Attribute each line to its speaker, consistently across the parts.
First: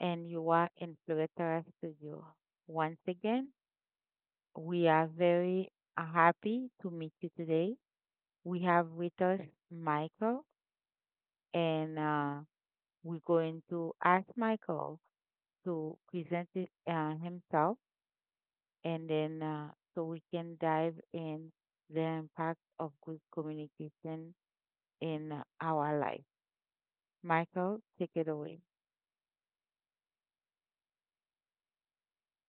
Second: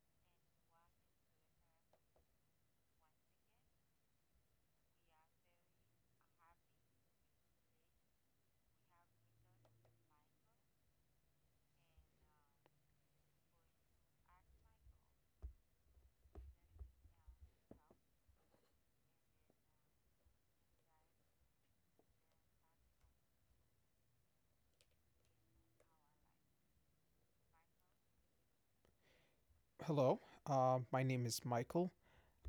Speaker 1: and you are in Fluretara Studio. Once again, we are very happy to meet you today. We have with us Michael, and we're going to ask Michael to present himself, and then so we can dive in the impact of good communication in our life. Michael, take it away.
Speaker 2: Hello, my name is Michael.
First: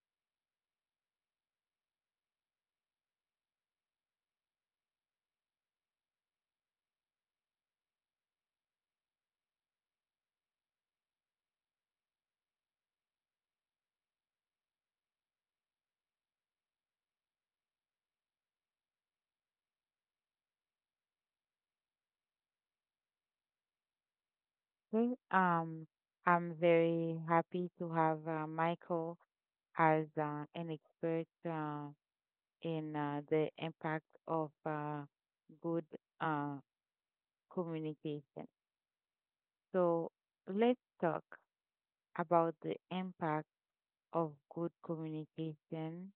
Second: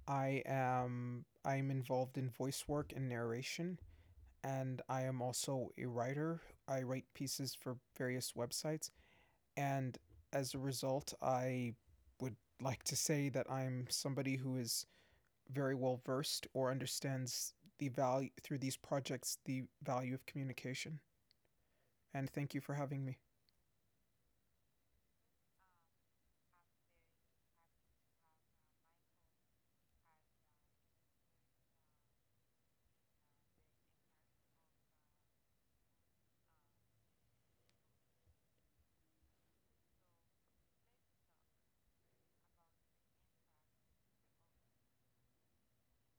Speaker 2: I'm involved in voice work and narration, and I am also a writer. I write pieces for various websites, and as a result, I would like to say that I'm somebody who is very well versed or understands the value through these projects the value of communication. And thank you for having me.
Speaker 1: Think I'm very happy to have Michael as an expert, in the impact of good uh, communication. So let's talk about the impact of good communication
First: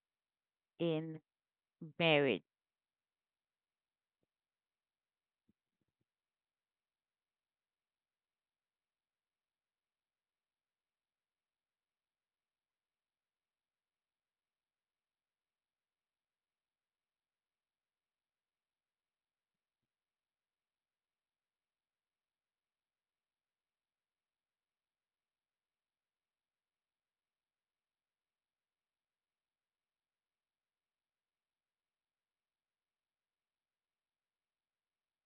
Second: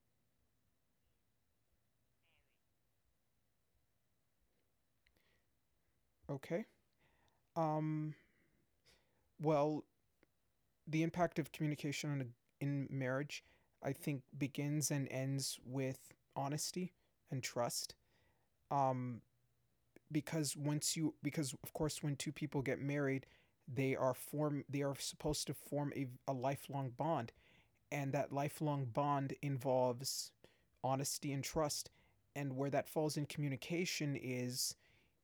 Speaker 1: in marriage.
Speaker 2: Okay. Um. Well, the impact of communication in marriage, I think, begins and ends with honesty and trust. Um, because because of course, when two people get married, they are supposed to form a lifelong bond, and that lifelong bond involves honesty and trust. And where that falls in communication is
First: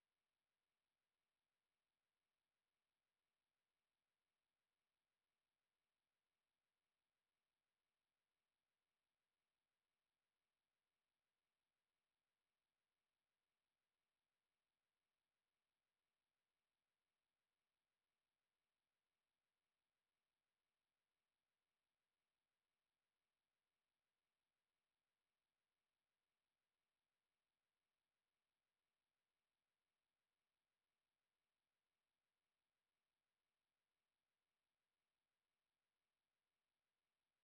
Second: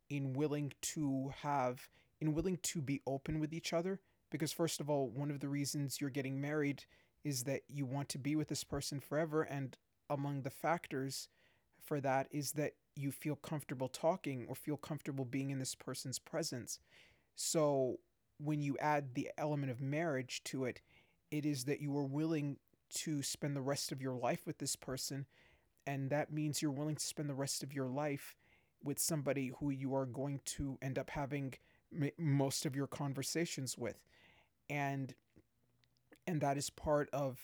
Speaker 2: in willing to have in willing to be open with each other, because first of all, one of the reasons you're getting married is that you want to be with this person forever, and among the factors for that is that you feel comfortable talking or feel comfortable being in this person's presence. So when you add the element of marriage to it, it is that you are willing to spend the rest of your life with this person, and that means you're willing to spend the rest of your life with somebody who you are going to end up having most of your conversations with. And and that is part of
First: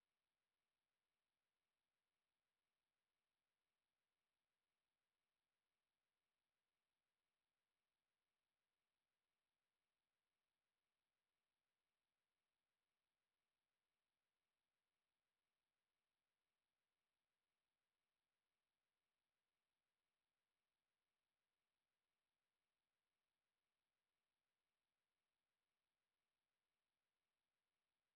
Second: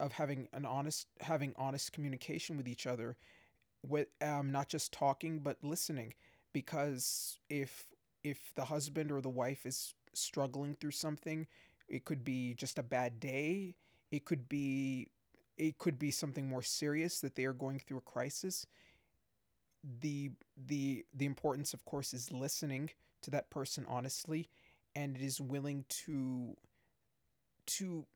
Speaker 2: having honest communication with each other, with not just talking but listening, because if the husband or the wife is struggling through something. It could be just a bad day, it could be it could be something more serious, that they are going through a crisis. the the importance, of course, is listening to that person honestly, and it is willing to,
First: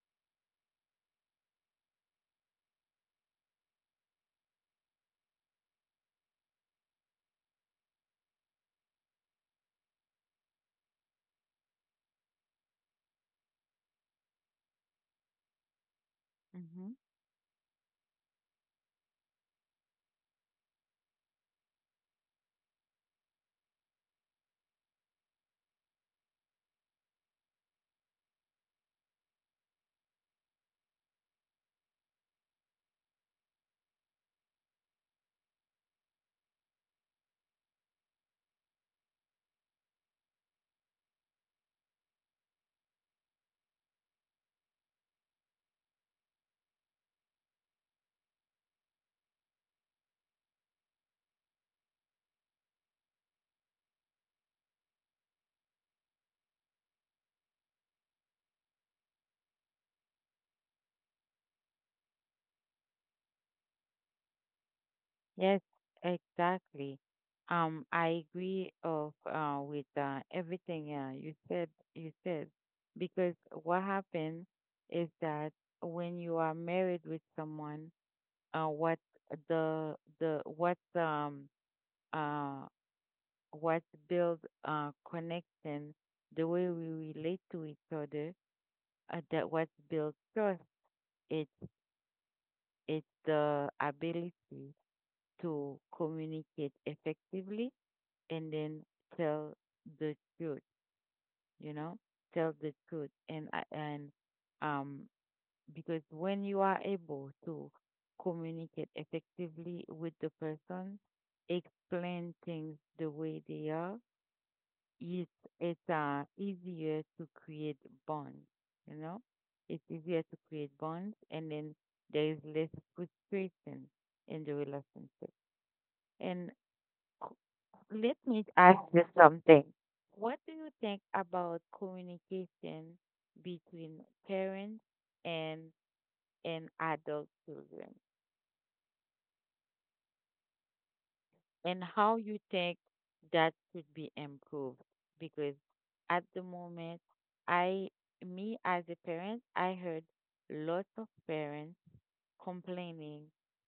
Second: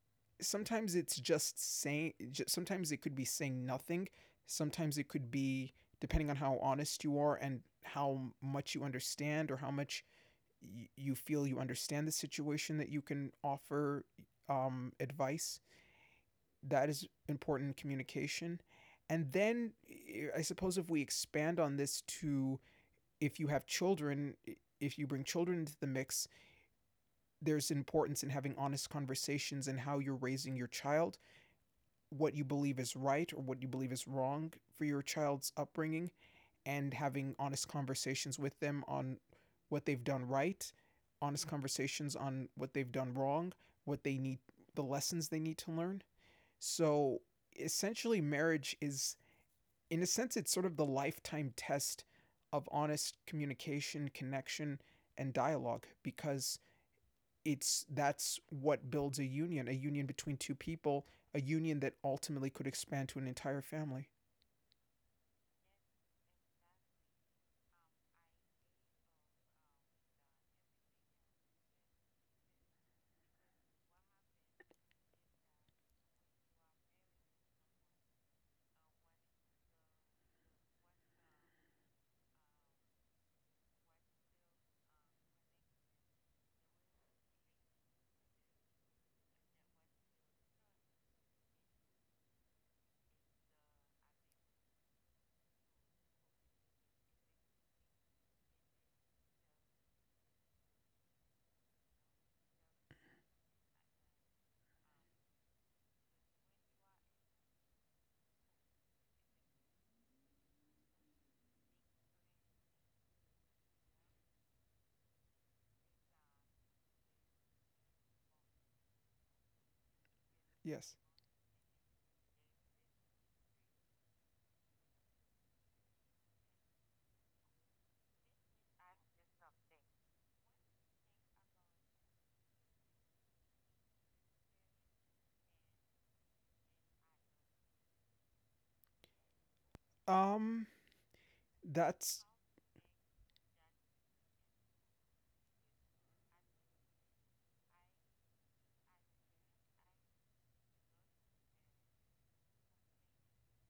Speaker 2: sometimes it's just saying, sometimes it could be saying nothing, sometimes it could be, depending on how honest you are and how much you understand or how much you feel you understand the situation, that you can offer advice. That
Speaker 1: Mm-hmm.
Speaker 2: is important communication. And then I suppose, if we expand on this to, if you have children, if you bring children into the mix, there's importance in having honest conversations and how you're raising your child, what you believe is right or what you believe is wrong for your child's upbringing, and having honest conversations with them on what they've done right, honest conversations on what they've done wrong, what they need, the lessons they need to learn. So essentially, marriage is, in a sense, it's sort of the lifetime test of honest communication, connection, and dialogue, because it's that's what builds a union between two people, a union that ultimately could expand to an entire family.
Speaker 1: Yes, exactly. I agree of with everything you said. You said, because what happens is that when you are married with someone, uh, what the the what um uh what build connection, the way we relate to each other, that what build trust. It's it's the ability to communicate effectively and then tell the truth, you know, tell the truth. And, um, because when you are able to communicate effectively with the person, explain things the way they are, it's, it's easier to create bonds, you know? It's easier to create
Speaker 2: Yes.
Speaker 1: bonds, and then there is less frustration in the relationship. And let me ask you something. What do you think about communication between parents and adult children,
Speaker 2: Um
Speaker 1: and how
Speaker 2: that's...
Speaker 1: you think that should be improved? Because at the moment, I, me as a parent, I heard lots of parents complaining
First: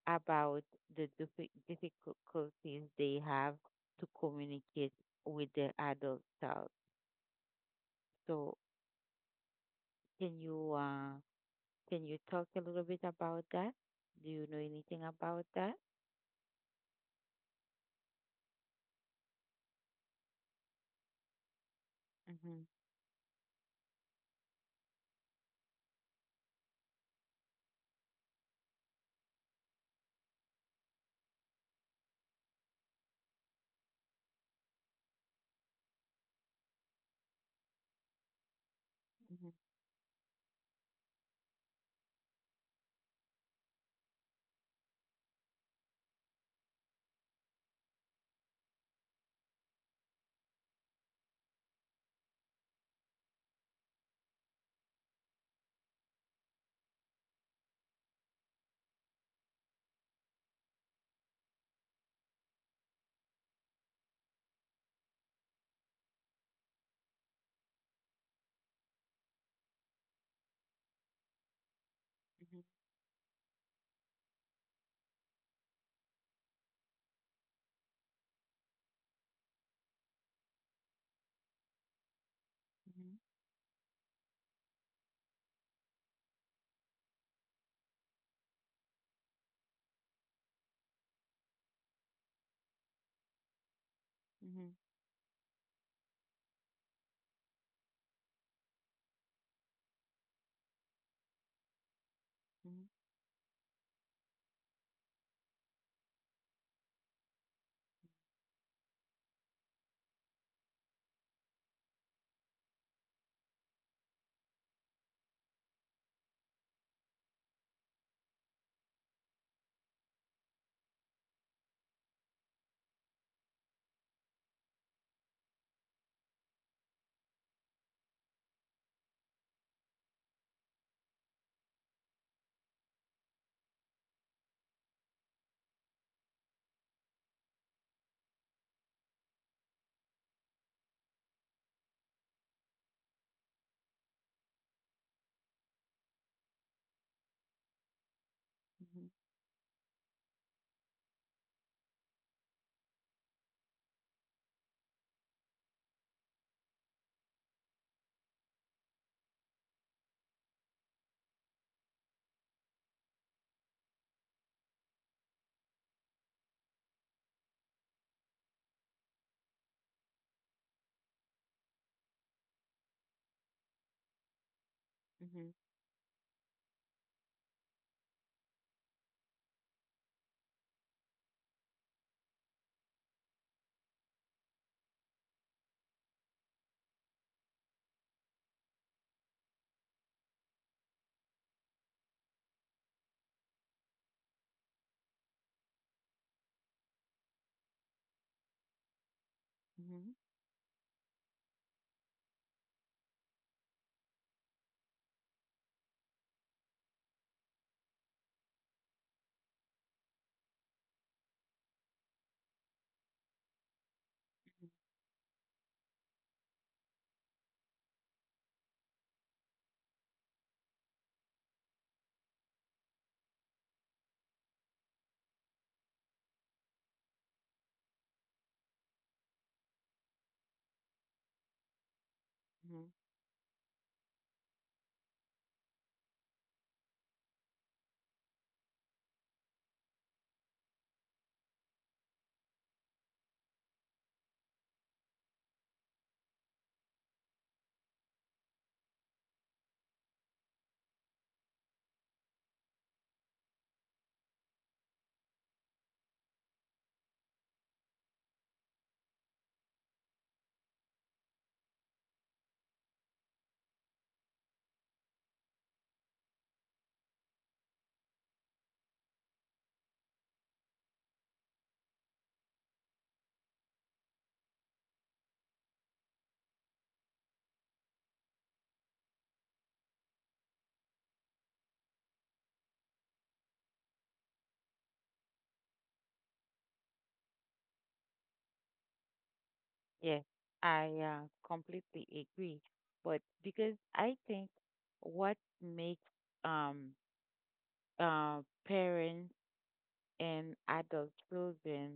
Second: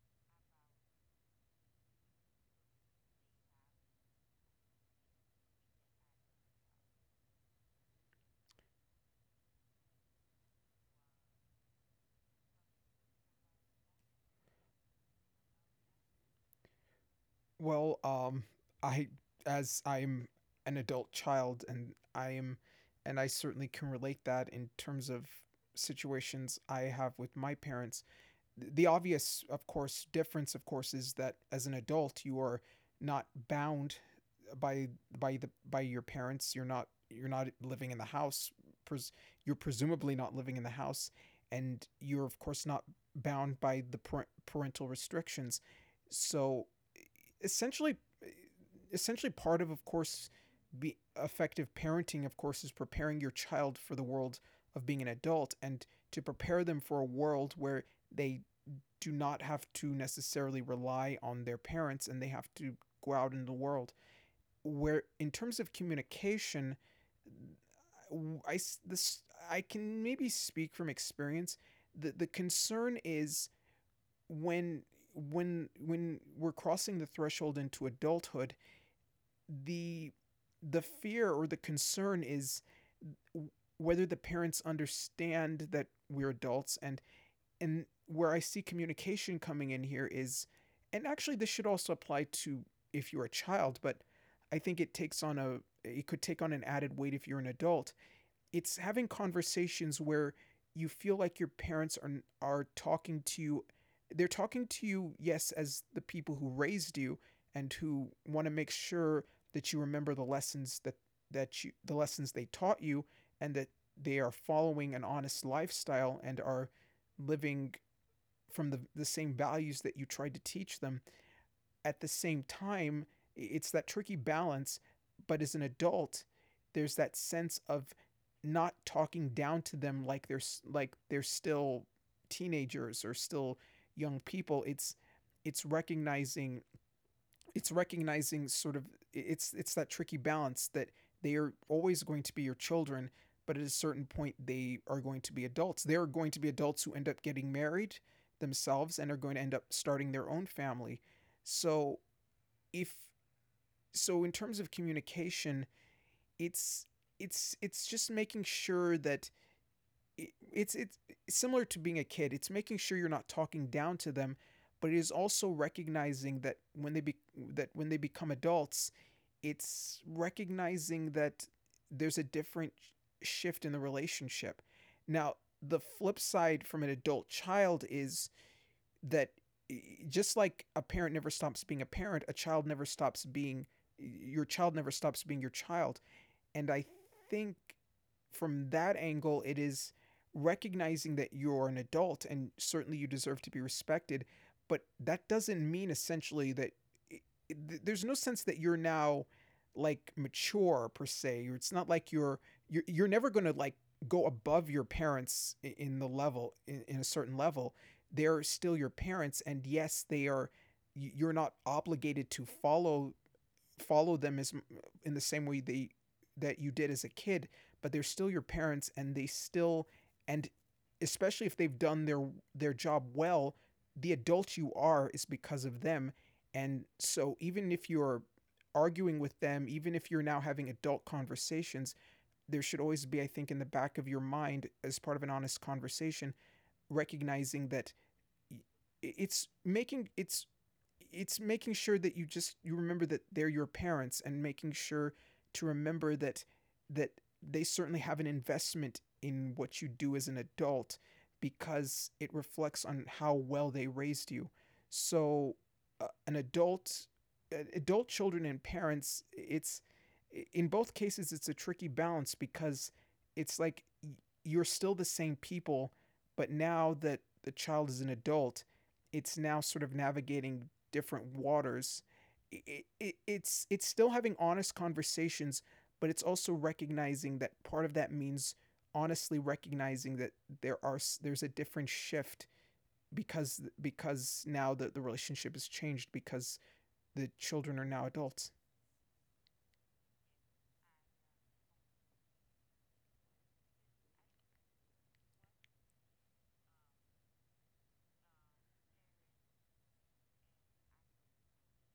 Speaker 1: about the difficulties they have to communicate with their adult child. So Can you uh can you talk a little bit about that? Do you know anything about that?
Speaker 2: Well, I as I'm an adult child, and I am,
Speaker 1: Mhm.
Speaker 2: and I certainly can relate that in terms of situations I have with my parents. The obvious, of course, difference, of course, is that as an adult, you are not bound by by the by your parents. You're not living in the house. Pres-
Speaker 1: Mhm.
Speaker 2: You're presumably not living in the house, and you're of course not bound by the parental restrictions. So, essentially, essentially, part of course, be effective parenting, of course, is preparing your child for the world of being an adult, and to prepare them for a world where they do not have to necessarily rely on their parents and they have to go out in the world. Where in terms of communication, I this I can maybe speak from experience. The
Speaker 1: Mhm.
Speaker 2: concern is, when when we're crossing the threshold into adulthood, the the fear or the concern is
Speaker 1: Mhm.
Speaker 2: whether the parents understand that we're adults. And where I see communication coming in here is, and actually this should also apply to if you're a child, but I
Speaker 1: Mhm.
Speaker 2: think it takes on a it could take on an added weight if you're an adult. It's having conversations where you feel like your parents are
Speaker 1: Mhm.
Speaker 2: talking to you. They're talking to you, yes, as the people who raised you and who want to make sure that you remember the lessons that that you the lessons they taught you, and that they are following an honest lifestyle and are living from the same values that you tried to teach them. At the same time, it's that tricky balance. But as an adult, there's that sense of not talking down to them like they're still teenagers or still young people. It's recognizing it's recognizing, sort of, it's that tricky balance that they are always going to be your children, but at a certain point they are going to be adults, who end up getting married themselves
Speaker 1: Mhm.
Speaker 2: and are going to end up starting their own family. so if So in terms of communication, it's it's just making sure that it's similar to being a kid. It's making sure you're not talking down to them, but it is also recognizing that when they become adults, it's recognizing that there's a different shift in the relationship. Now,
Speaker 1: Mhm.
Speaker 2: the flip side from an adult child is that, just like a parent never stops being a parent, a child never stops being your child never stops being your child. And I think, from that angle, it is recognizing that you're an adult and certainly you deserve to be respected, but that doesn't mean essentially it, there's no sense that you're now
Speaker 1: Mhm.
Speaker 2: like mature per se. It's not like you're never going to like go above your parents in the level, in a certain level. They're still your parents, and yes, they are, you're not obligated to follow follow them as in the same way they that you did as a kid, but they're still your parents, and they still, and especially if they've done their job well, the adult you are is because of them. And so even if you're arguing with them, even if you're now having adult conversations, there should
Speaker 1: Mhm.
Speaker 2: always be, I think, in the back of your mind, as part of an honest conversation, recognizing that it's making it's it's making sure that you remember that they're your parents, and making sure to remember that they certainly have an investment in what you do as an adult, because it reflects on how well they raised you. So an adult adult children and parents, it's, in both cases, it's a tricky balance, because it's like you're still the same people, but now that the child is an adult, it's now sort of navigating different waters. It's still having honest conversations, but it's also recognizing that part of that means honestly recognizing that there are there's a different shift, because now the relationship has changed because the children are now adults.
Speaker 1: Yes, I completely agree. But because I think what makes um parents and adult children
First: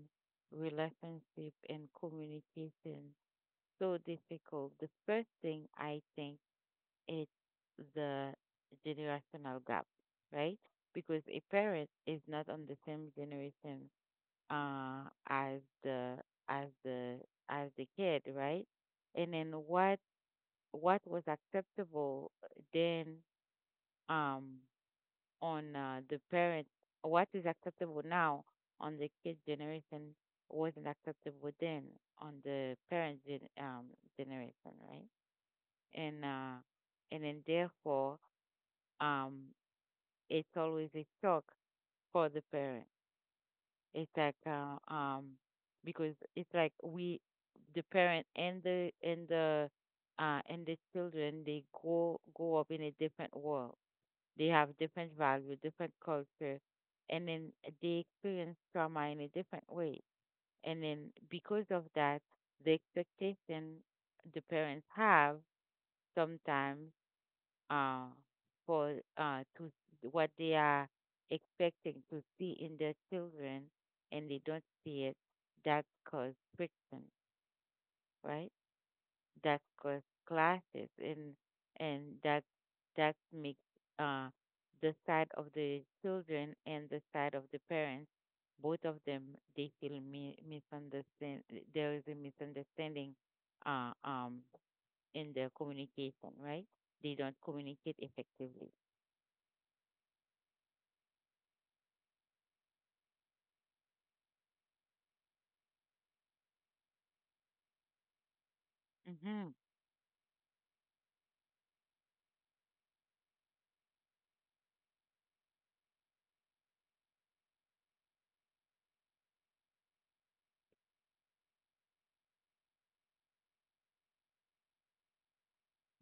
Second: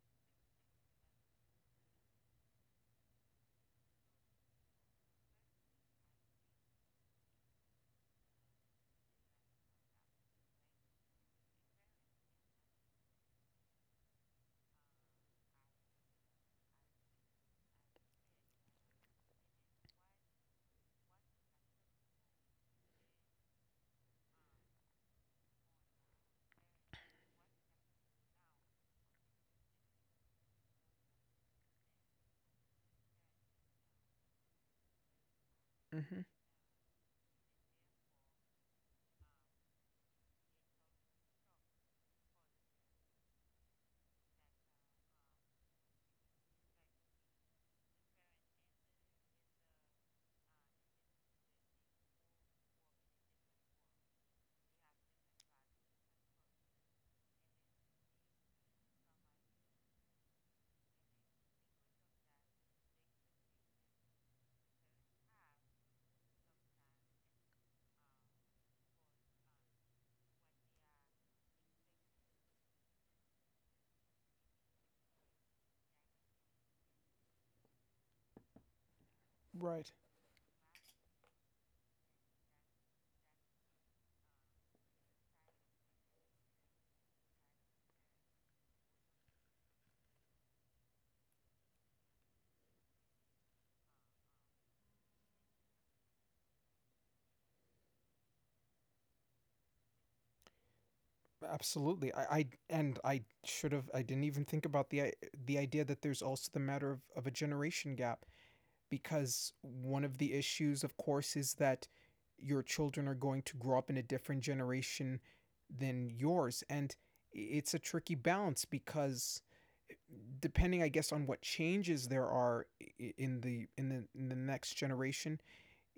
Speaker 1: relationship and communication so difficult, the first thing I think it's the generational gap, right? Because a parent is not on the same generation, uh, as the as the as the kid, right? And then what was acceptable then, um, on the parent, what is acceptable now on the kid generation wasn't acceptable then on the parent generation, right?
Speaker 2: Mm-hmm.
Speaker 1: And uh, and then therefore, um it's always a shock for the parent. It's like, because it's like we, the parent, and the and the children, they grow up in a different world. They have different value, different culture, and then they experience trauma in a different way. And then because of that, the expectation the parents have sometimes, uh, for, to what they are expecting to see in their children, and they don't see it, that causes friction, right? That
Speaker 2: Right.
Speaker 1: causes clashes. And and that that makes, uh, the side of the children and the side of the parents, both of them, they feel misunderstand. There is a misunderstanding, uh, um, in their communication, right? They don't communicate effectively.
Speaker 2: Absolutely. I and I should have, I didn't even think about the idea that there's also the matter of a generation gap,
Speaker 1: Mhm,
Speaker 2: because one of the issues, of course, is that your children are going to grow up in a different generation than yours. And it's a tricky balance because, depending I guess on what changes there are in the in the in the next generation,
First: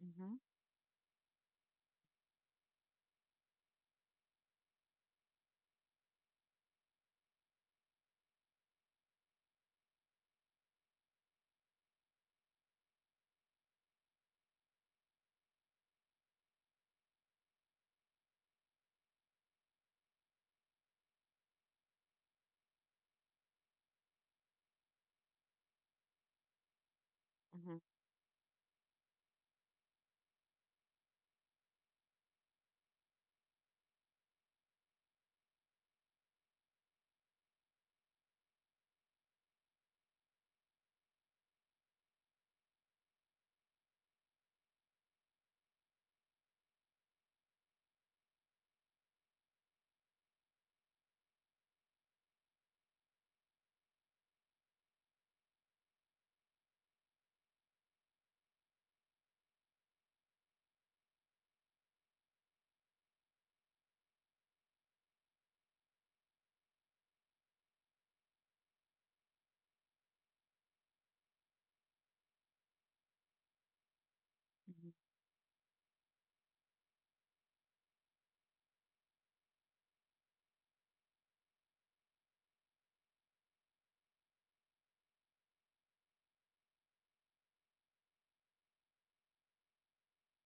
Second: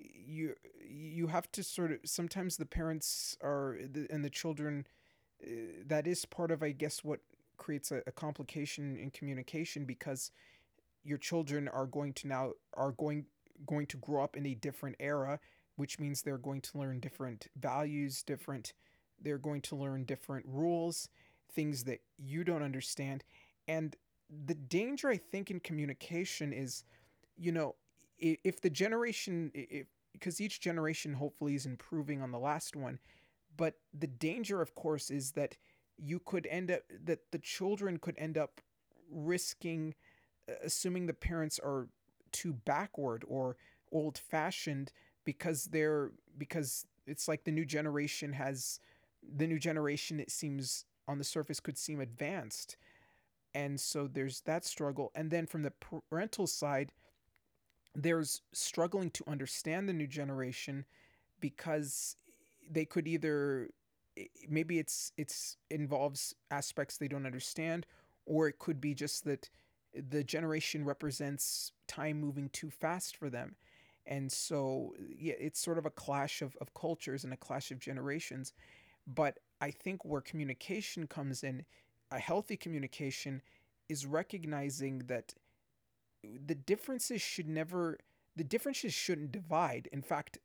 Speaker 1: mhm,
Speaker 2: you have to sort of, sometimes the parents are, and the children, uh, that is part of I guess what creates a complication in communication, because your children are going going to grow up in a different era, which means they're going to learn different values, different they're going to learn different rules, things that you don't understand. And the danger I think in communication is, you
Speaker 1: mhm,
Speaker 2: know,
Speaker 1: mhm,
Speaker 2: if the generation if because each generation hopefully is improving on the last one, but the danger of course is that you could end up that the children could end up risking assuming the parents are too backward or old fashioned, because they're, because it's like the new generation, it seems on the surface, could seem advanced. And so there's that struggle, and then from the parental side, there's struggling to understand the new generation, because they could either, maybe it's, involves aspects they don't understand, or it could be just that the generation represents time moving too fast for them. And
Speaker 1: mhm,
Speaker 2: so yeah, it's sort of a clash of cultures and a clash of generations. But I think where communication comes in, a healthy communication, is recognizing that the differences should never the differences shouldn't divide. In fact,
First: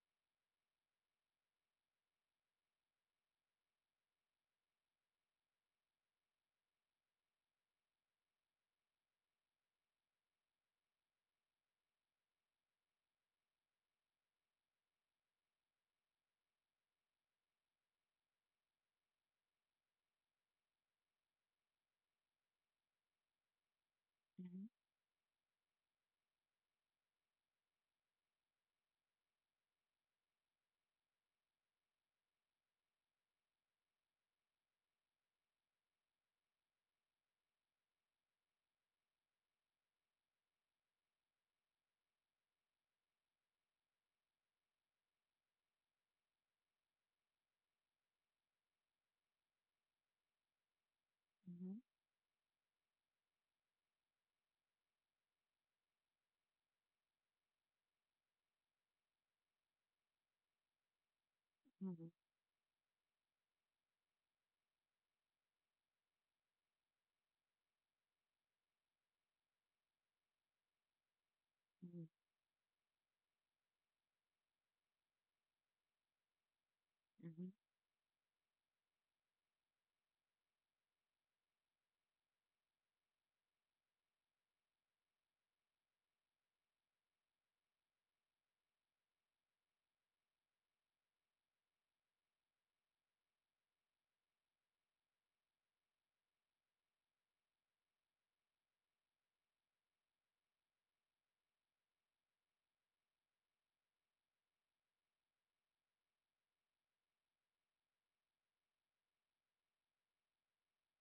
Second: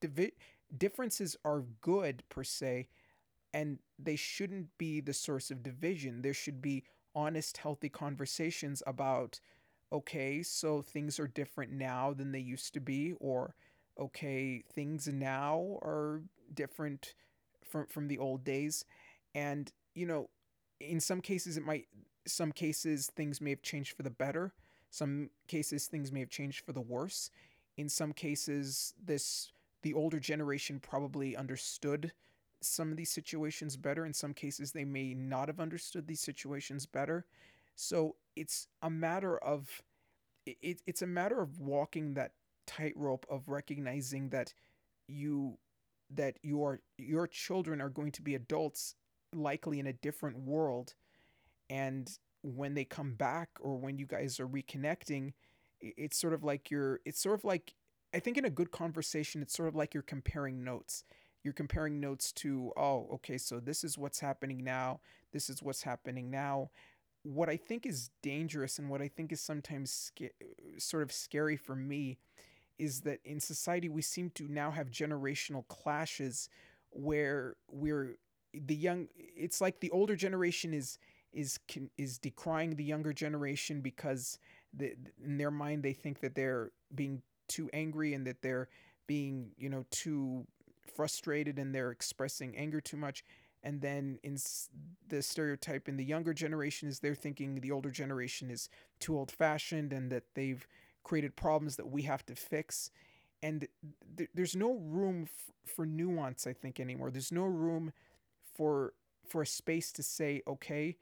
Speaker 2: divi- differences are good per se, and they shouldn't be the source of division. There should be honest, healthy conversations about, okay, so things are different now than they used to be, or okay, things now are different from the old days, and you know, in some cases it might, some cases things may have changed for the better,
Speaker 1: mhm,
Speaker 2: some cases things may have changed for the worse, in some cases this the older generation probably understood some of these situations better. In some cases, they may not have understood these situations better. So it's a matter of it's a matter of walking that tightrope of recognizing that you that your children are going to be adults likely in a different world,
Speaker 1: mhm, mhm,
Speaker 2: and when they come back or when you guys are reconnecting, it's sort of like, I think in a good conversation it's sort of like you're comparing notes, you're comparing
Speaker 1: mhm,
Speaker 2: notes to, oh, okay, so this is what's happening now. This is what's happening now. What I think is dangerous and what I think is sometimes sort of scary for me is that in society we seem to now have generational clashes where we're the young, it's like the older generation is is decrying the younger generation because the, in their mind they think that they're being too angry and that they're being, you know, too frustrated and they're expressing anger too much. And then in the stereotype in the younger generation is they're thinking the older generation is too old fashioned and that they've created problems that we have to fix, and there's no room for nuance, I think, anymore. There's no room for a space to say, okay,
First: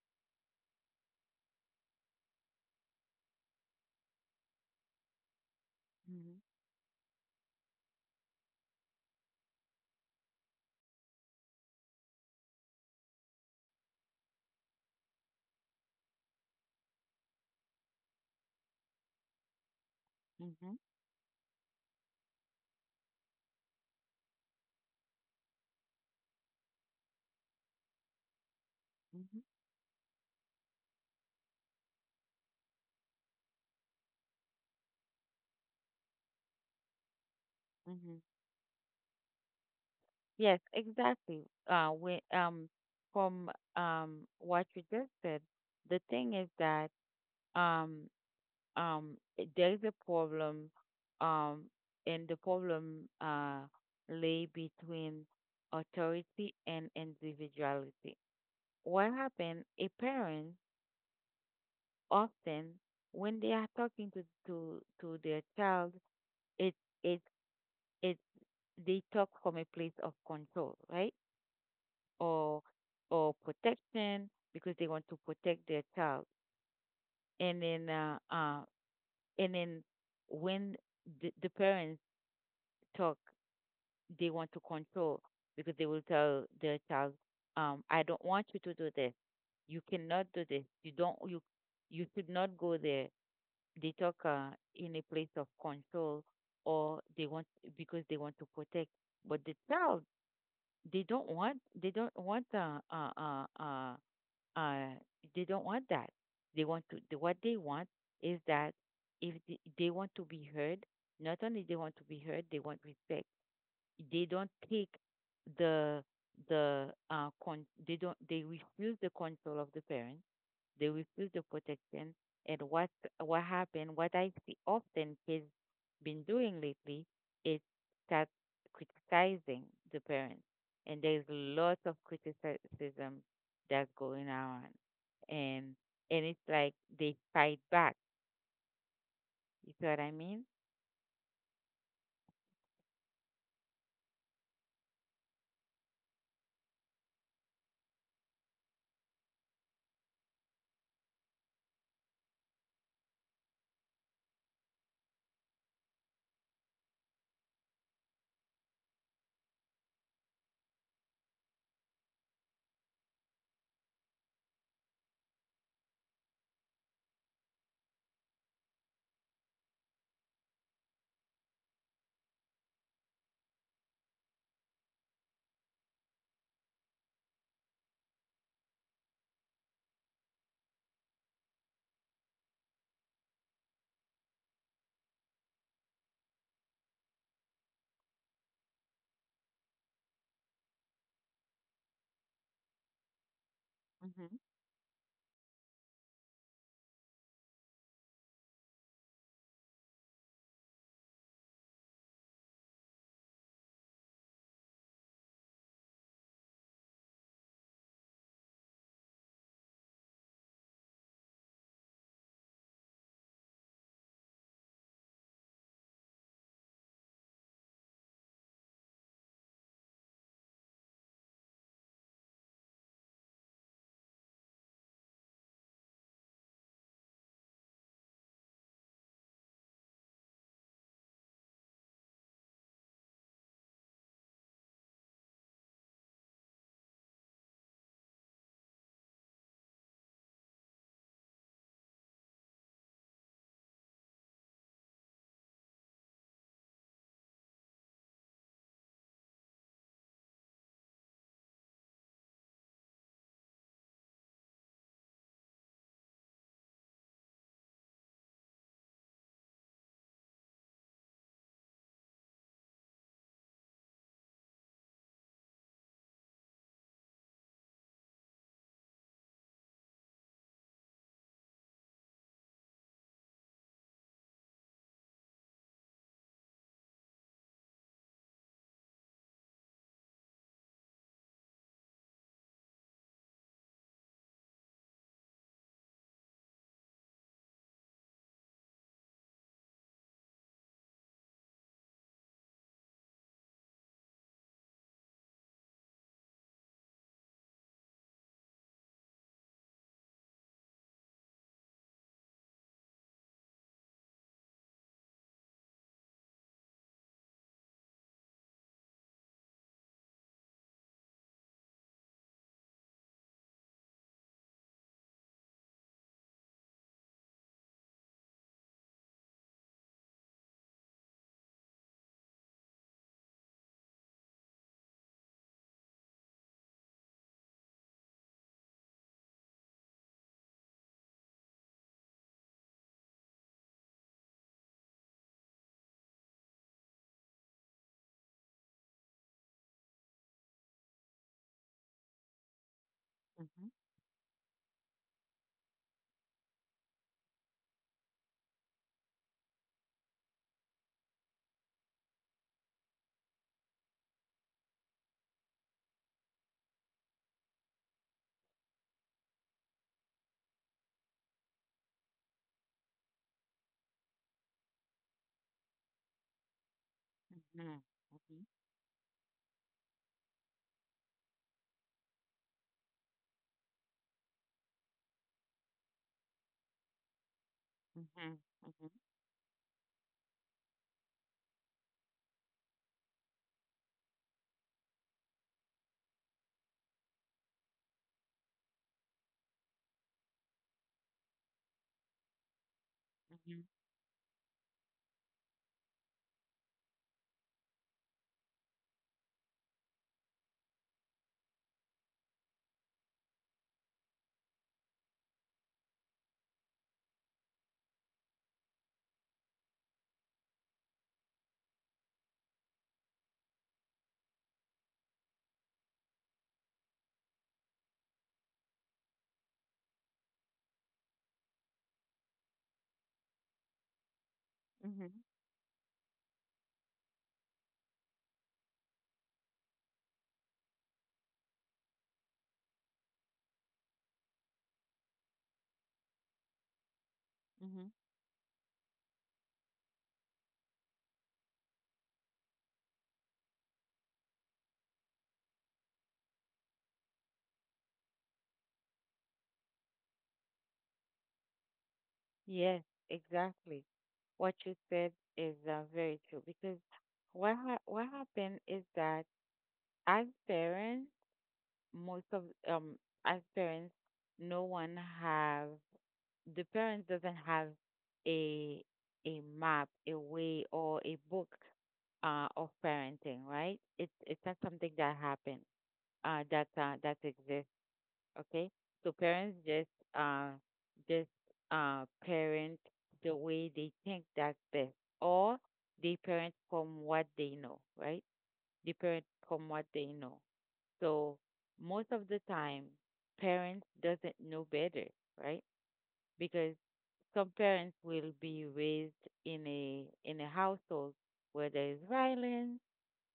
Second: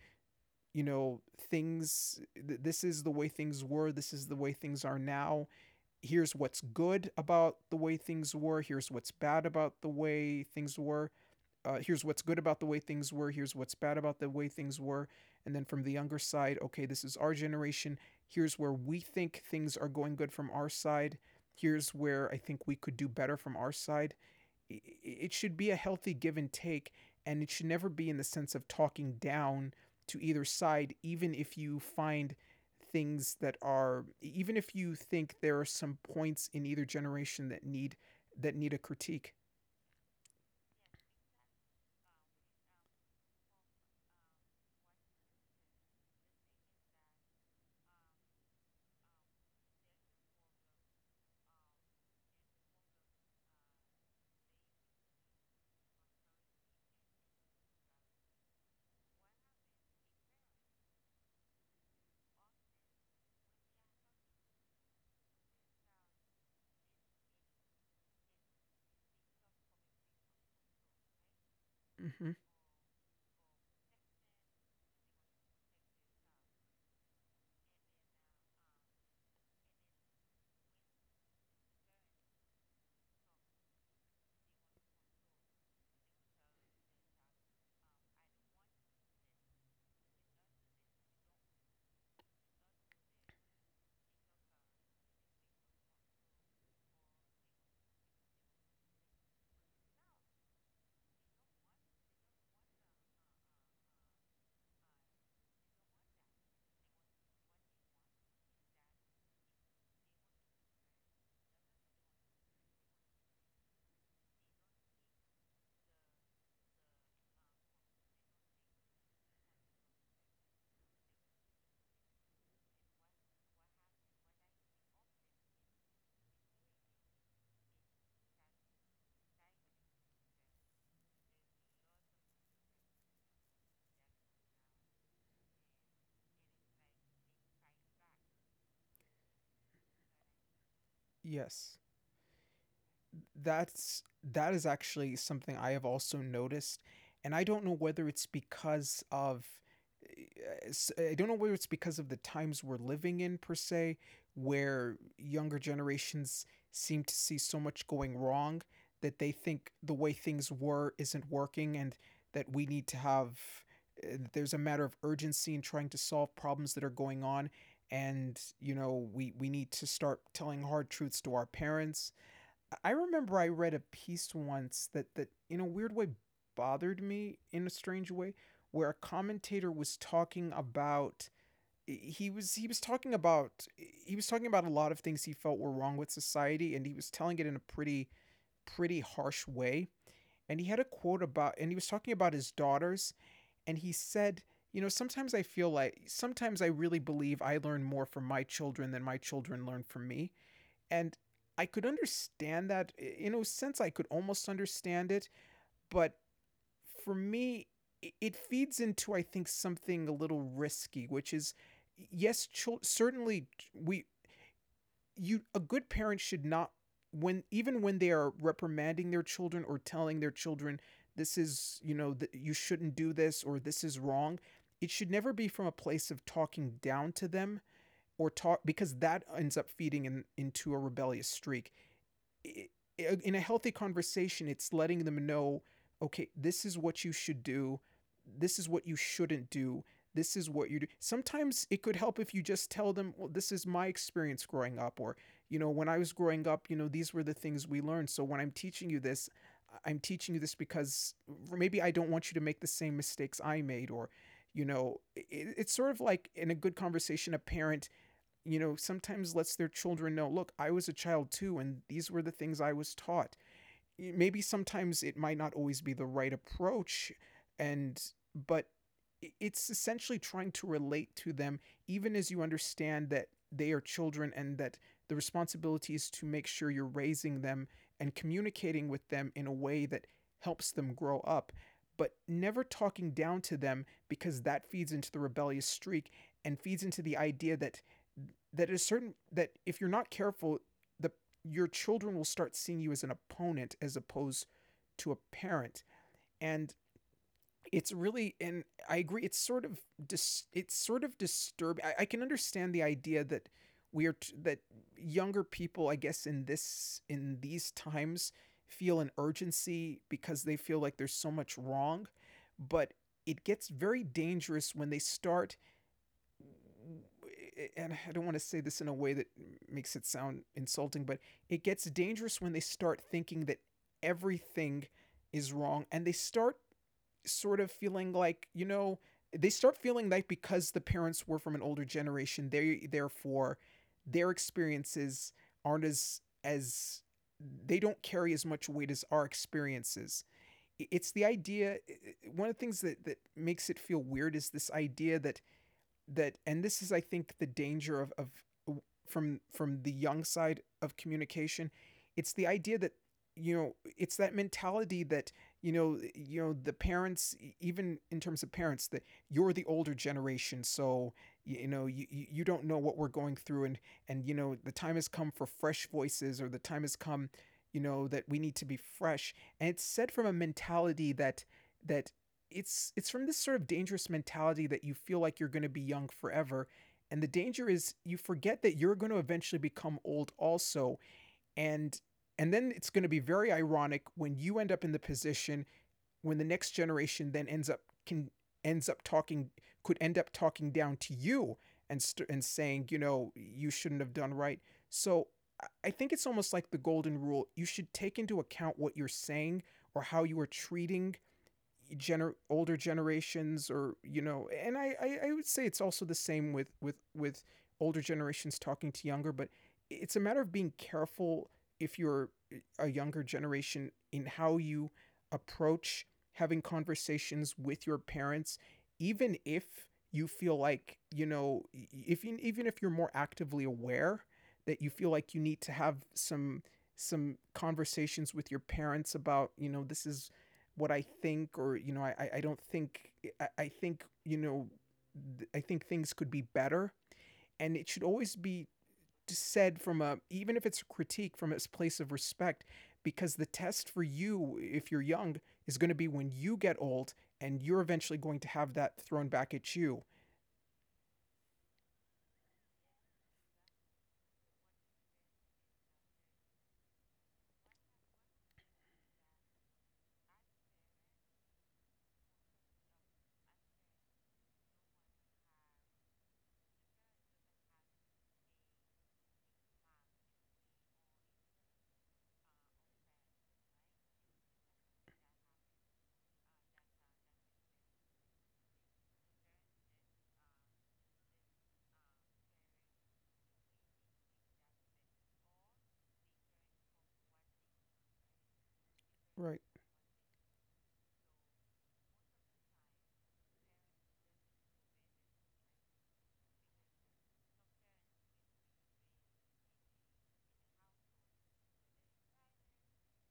Speaker 2: you know, things, this is the way things were, this is the way things are now. Here's what's good about the way things were, here's what's bad about the way things were. Here's what's good about the way things were, here's what's bad about the way things were. And then from the younger side, okay, this is our generation. Here's where we think things are going good from
Speaker 1: mhm,
Speaker 2: our
Speaker 1: mhm,
Speaker 2: side. Here's where I think we could do better from our side. It should be a healthy give and take, and it should never be in the sense of talking
Speaker 1: mhm,
Speaker 2: down to either side, even if you find things that are even if you think there are some points in either generation that need
Speaker 1: mhm.
Speaker 2: a critique.
Speaker 1: Yes, exactly. From what you just said, the thing is that, um, there is a problem, um, and the problem, lay between authority and individuality. What happened? A parent often, when they are talking to their child, it it it they talk from a place of control, right?
Speaker 2: Hmm.
Speaker 1: Or, protection, because they want to protect their child. And then uh, uh and then when the parents talk, they want to control, because they will tell their child, I don't want you to do this. You cannot do this. You don't you you should not go there. They talk, in a place of control, or they want, because they want to protect. But the child, they don't want they don't want uh, they don't want that. They want to what they want is that, if they want to be heard. Not only they want to be heard, they want respect. They don't take the the con they don't they refuse the control of the parent. They refuse the protection. And what happened? What I see often kids been doing lately is start criticizing the parents, and there's lots of criticism that's going on, and it's like they fight back. You see what I mean?
Speaker 2: Yes. that's that is actually something I have also noticed, and I don't know whether it's because of I don't know whether it's because of the times we're living in per se, where younger generations seem to see so much going wrong that they think the way things were isn't working, and that we need to have, there's a matter of urgency in trying to solve problems that are going on, and you know, we need to start telling hard truths to our parents. I remember I read a piece once that in a weird way bothered me in a strange way, where a commentator was talking about, he was talking about a lot of things he felt were wrong with society, and he was telling it in a pretty harsh way, and he had a quote about, and he was talking about his daughters, and he
Speaker 1: Mm-hmm.
Speaker 2: said, you know, sometimes I feel like, sometimes I really believe I learn more from my children than my children learn from me. And I could understand that. In a sense, I could almost understand it. But for me, it feeds into, I think, something a little risky, which is, yes, certainly, we you, a good parent should not, when even when they are reprimanding their children or telling their children, this is, you know, you shouldn't do this, or this is wrong, it should never be from a place of talking down to them, or talk because that ends up feeding in, into a rebellious streak. In a healthy conversation, it's letting them know, okay, this is what you should do, this is what you shouldn't do, this is what you do. Sometimes it could help if you just tell them, well, this is my experience growing up, or, you know, when I was growing up, you know, these were the things we learned. So when I'm teaching you this, I am teaching you this because maybe I don't want you to make the same mistakes I made, or, you know, I it's sort of like in a good conversation, a parent, you know, sometimes lets their children know, look, I was a child too, and these were the things I was taught. Maybe sometimes it might not always be the right approach, and but it's essentially trying to relate to them, even as you understand that they are children and that the responsibility is to make sure you're raising them and communicating with them in a way that helps them grow up, but never talking down to them because that feeds into the rebellious streak and feeds into the idea that, that is certain that if you're not careful, the your children will start seeing you as an opponent as opposed to a parent. And it's really, and I agree, it's sort of it's sort of disturbing. I can understand the idea that that younger people, I guess, in this in these times feel an urgency because they feel like there's so much wrong, but it gets very dangerous when they start, and I don't want to say this in a way that makes it sound insulting, but it gets dangerous when they start thinking that everything is wrong and they start sort of feeling like, you know, they start feeling like because the parents were from an older generation, they therefore their experiences aren't as they don't carry as much weight as our experiences. It's the idea, one of the things that
Speaker 1: Mm-hmm.
Speaker 2: makes it feel weird is this idea that, and this is, I think, the danger of from the young side of communication. It's the idea that, you know, it's that mentality that, you know, the parents, even in terms of parents, that you're the older generation so, you know, you don't know what we're going through, and you know, the time has come for fresh voices, or the time has come,
Speaker 1: Mhm,
Speaker 2: you know, that we need to be fresh, and it's said from a mentality that, that it's from this sort of dangerous mentality that you feel like you're going to be young forever, and the danger is you
Speaker 1: mhm,
Speaker 2: forget
Speaker 1: mhm,
Speaker 2: that
Speaker 1: mhm,
Speaker 2: you're going to eventually become old also. and and then it's going to be very ironic when you end up in the position, when the next generation then ends up can ends up talking could end up talking down to you, and saying, you know,
Speaker 1: mhm,
Speaker 2: you shouldn't have done, right? So I think it's almost like the golden rule. You should take into account what you're saying, or how you are treating older generations, or, you know, and I would say it's also the same with with older generations talking to younger, but it's a matter of being careful, if you're a younger generation, in how you approach having conversations with your parents, even if you feel like, you know, if you, even if you're more actively aware that you
Speaker 1: mhm,
Speaker 2: feel like you need to have some conversations with your parents about, you know, this is what I think, or, you know, I don't think, I think, you know, I think things could be better, and
Speaker 1: mhm.
Speaker 2: it should always be said from a, even if it's a critique, from a place of respect, because the test for you, if you're young, is going to be when you get old, and you're eventually going to have that thrown back at you.
Speaker 1: Yes, exactly. What you said is, very true, because what happened is that, as parents, most of, as parents, no one have, the parents doesn't have, a map, a way, or a book, of parenting, right? It's not something that happened, that exists. Okay, so parents just, uh just parent the way they think that's best. Or they parent from what they know. Right, they parent
Speaker 2: Right.
Speaker 1: from what they know. So most of the time parents doesn't know better, right? Because some parents will be raised in a household where there is violence,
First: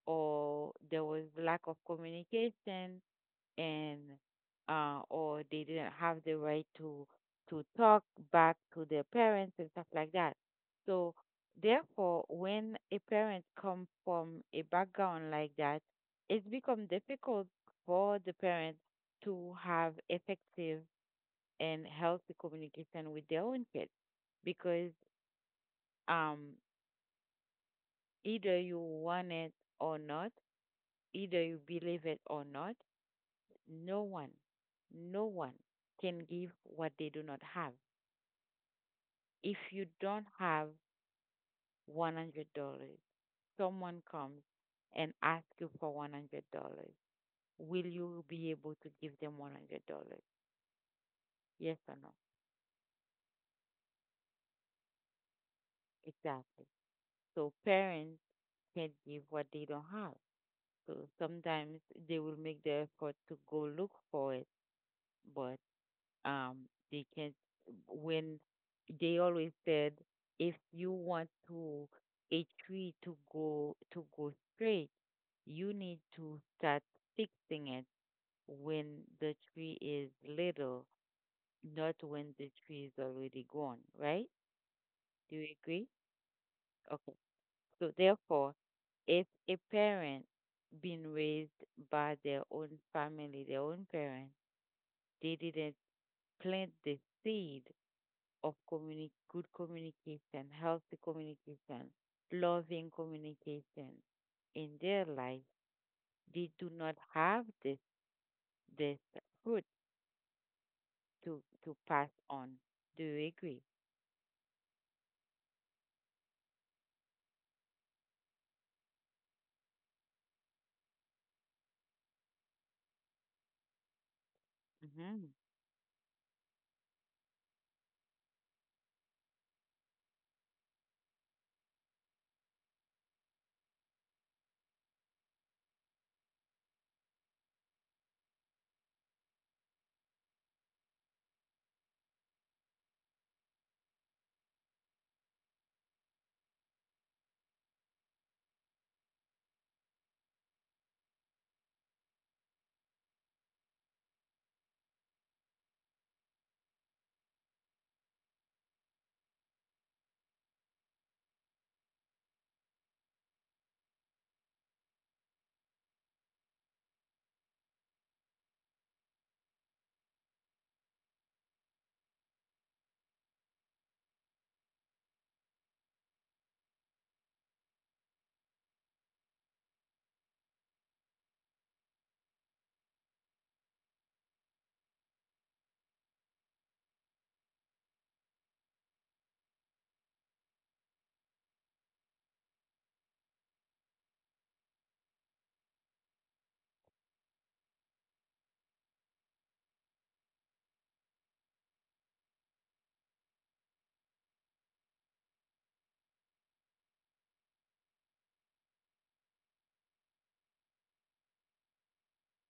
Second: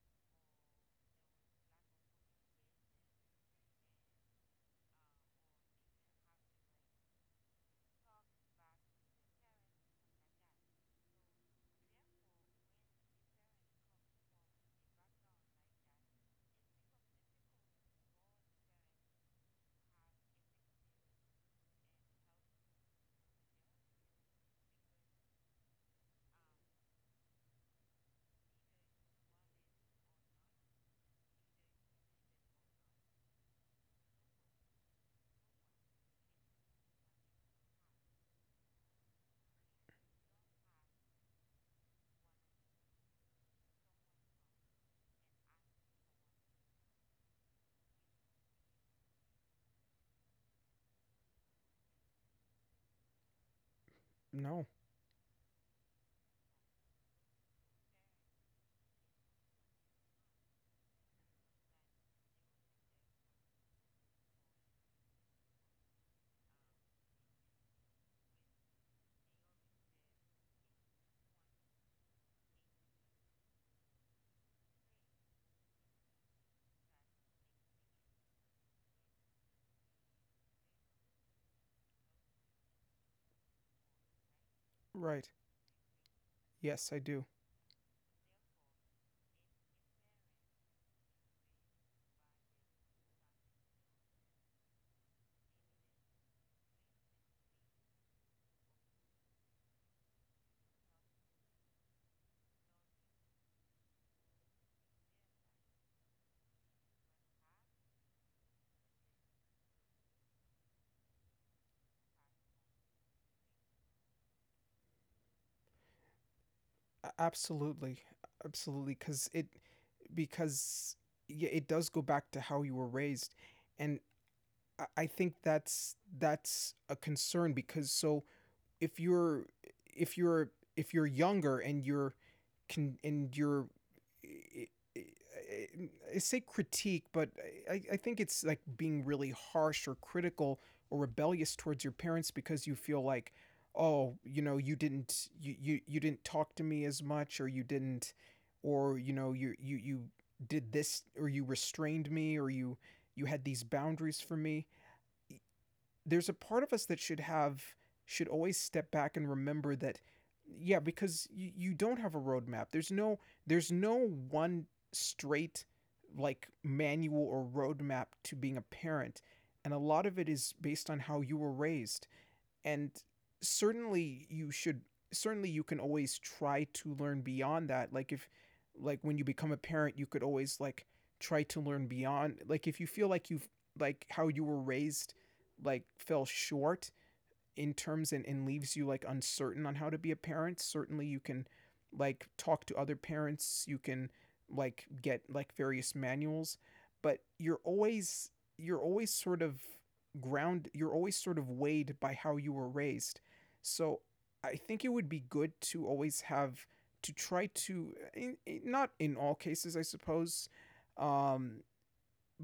Speaker 1: or there was lack of communication. And or they didn't have the right to talk back to their parents and stuff like that. So therefore, when a parent comes from a background like that, it's become difficult for the parent to have effective and healthy communication with their own kids. Because, um, either you want it or not, either you believe it or not, no one, no one can give what they do not have. If you don't have $100, someone comes and asks you for $100. Will you be able to give them $100? Yes or no?
Speaker 2: No.
Speaker 1: Exactly. So parents can't give what they don't have. So sometimes they will make the effort to go look for it, but, Um, they can't. When they always said, if you want to a tree to go straight, you need to start fixing it when the tree is little, not when the tree is already gone, right?
Speaker 2: Right.
Speaker 1: Do you agree?
Speaker 2: Yes, I
Speaker 1: Okay.
Speaker 2: do.
Speaker 1: So therefore, if a parent been raised by their own family, their own parents, they didn't plant the seed of good communication, healthy communication, loving communication in their life, they do not have this this fruit to pass on. Do you agree?
Speaker 2: Absolutely. Absolutely cuz it because yeah, it does go back to how you were raised. And
Speaker 1: Mm-hmm.
Speaker 2: think that's a concern because so if you're if you're if you're younger and you're can and you're I- I- I say critique, but I think it's like being really harsh or critical or rebellious towards your parents because you feel like, oh, you didn't you didn't talk to me as much, or you didn't, or you did this, or you restrained me, or you had these boundaries for me. There's a part of us that should always step back and remember that. Yeah, because you don't have a roadmap. There's no there's no one straight like manual or roadmap to being a parent, and a lot of it is based on how you were raised. And certainly you should certainly you can always try to learn beyond that. Like if like when you become a parent, you could always like try to learn beyond, like if you feel like you've like how you were raised, like, fell short in terms, and leaves you like uncertain on how to be a parent. Certainly you can like talk to other parents, you can like get like various manuals, but you're always, you're always sort of ground you're always sort of weighed by how you were raised. So I think it would be good to always have to try to not in all cases, I suppose, um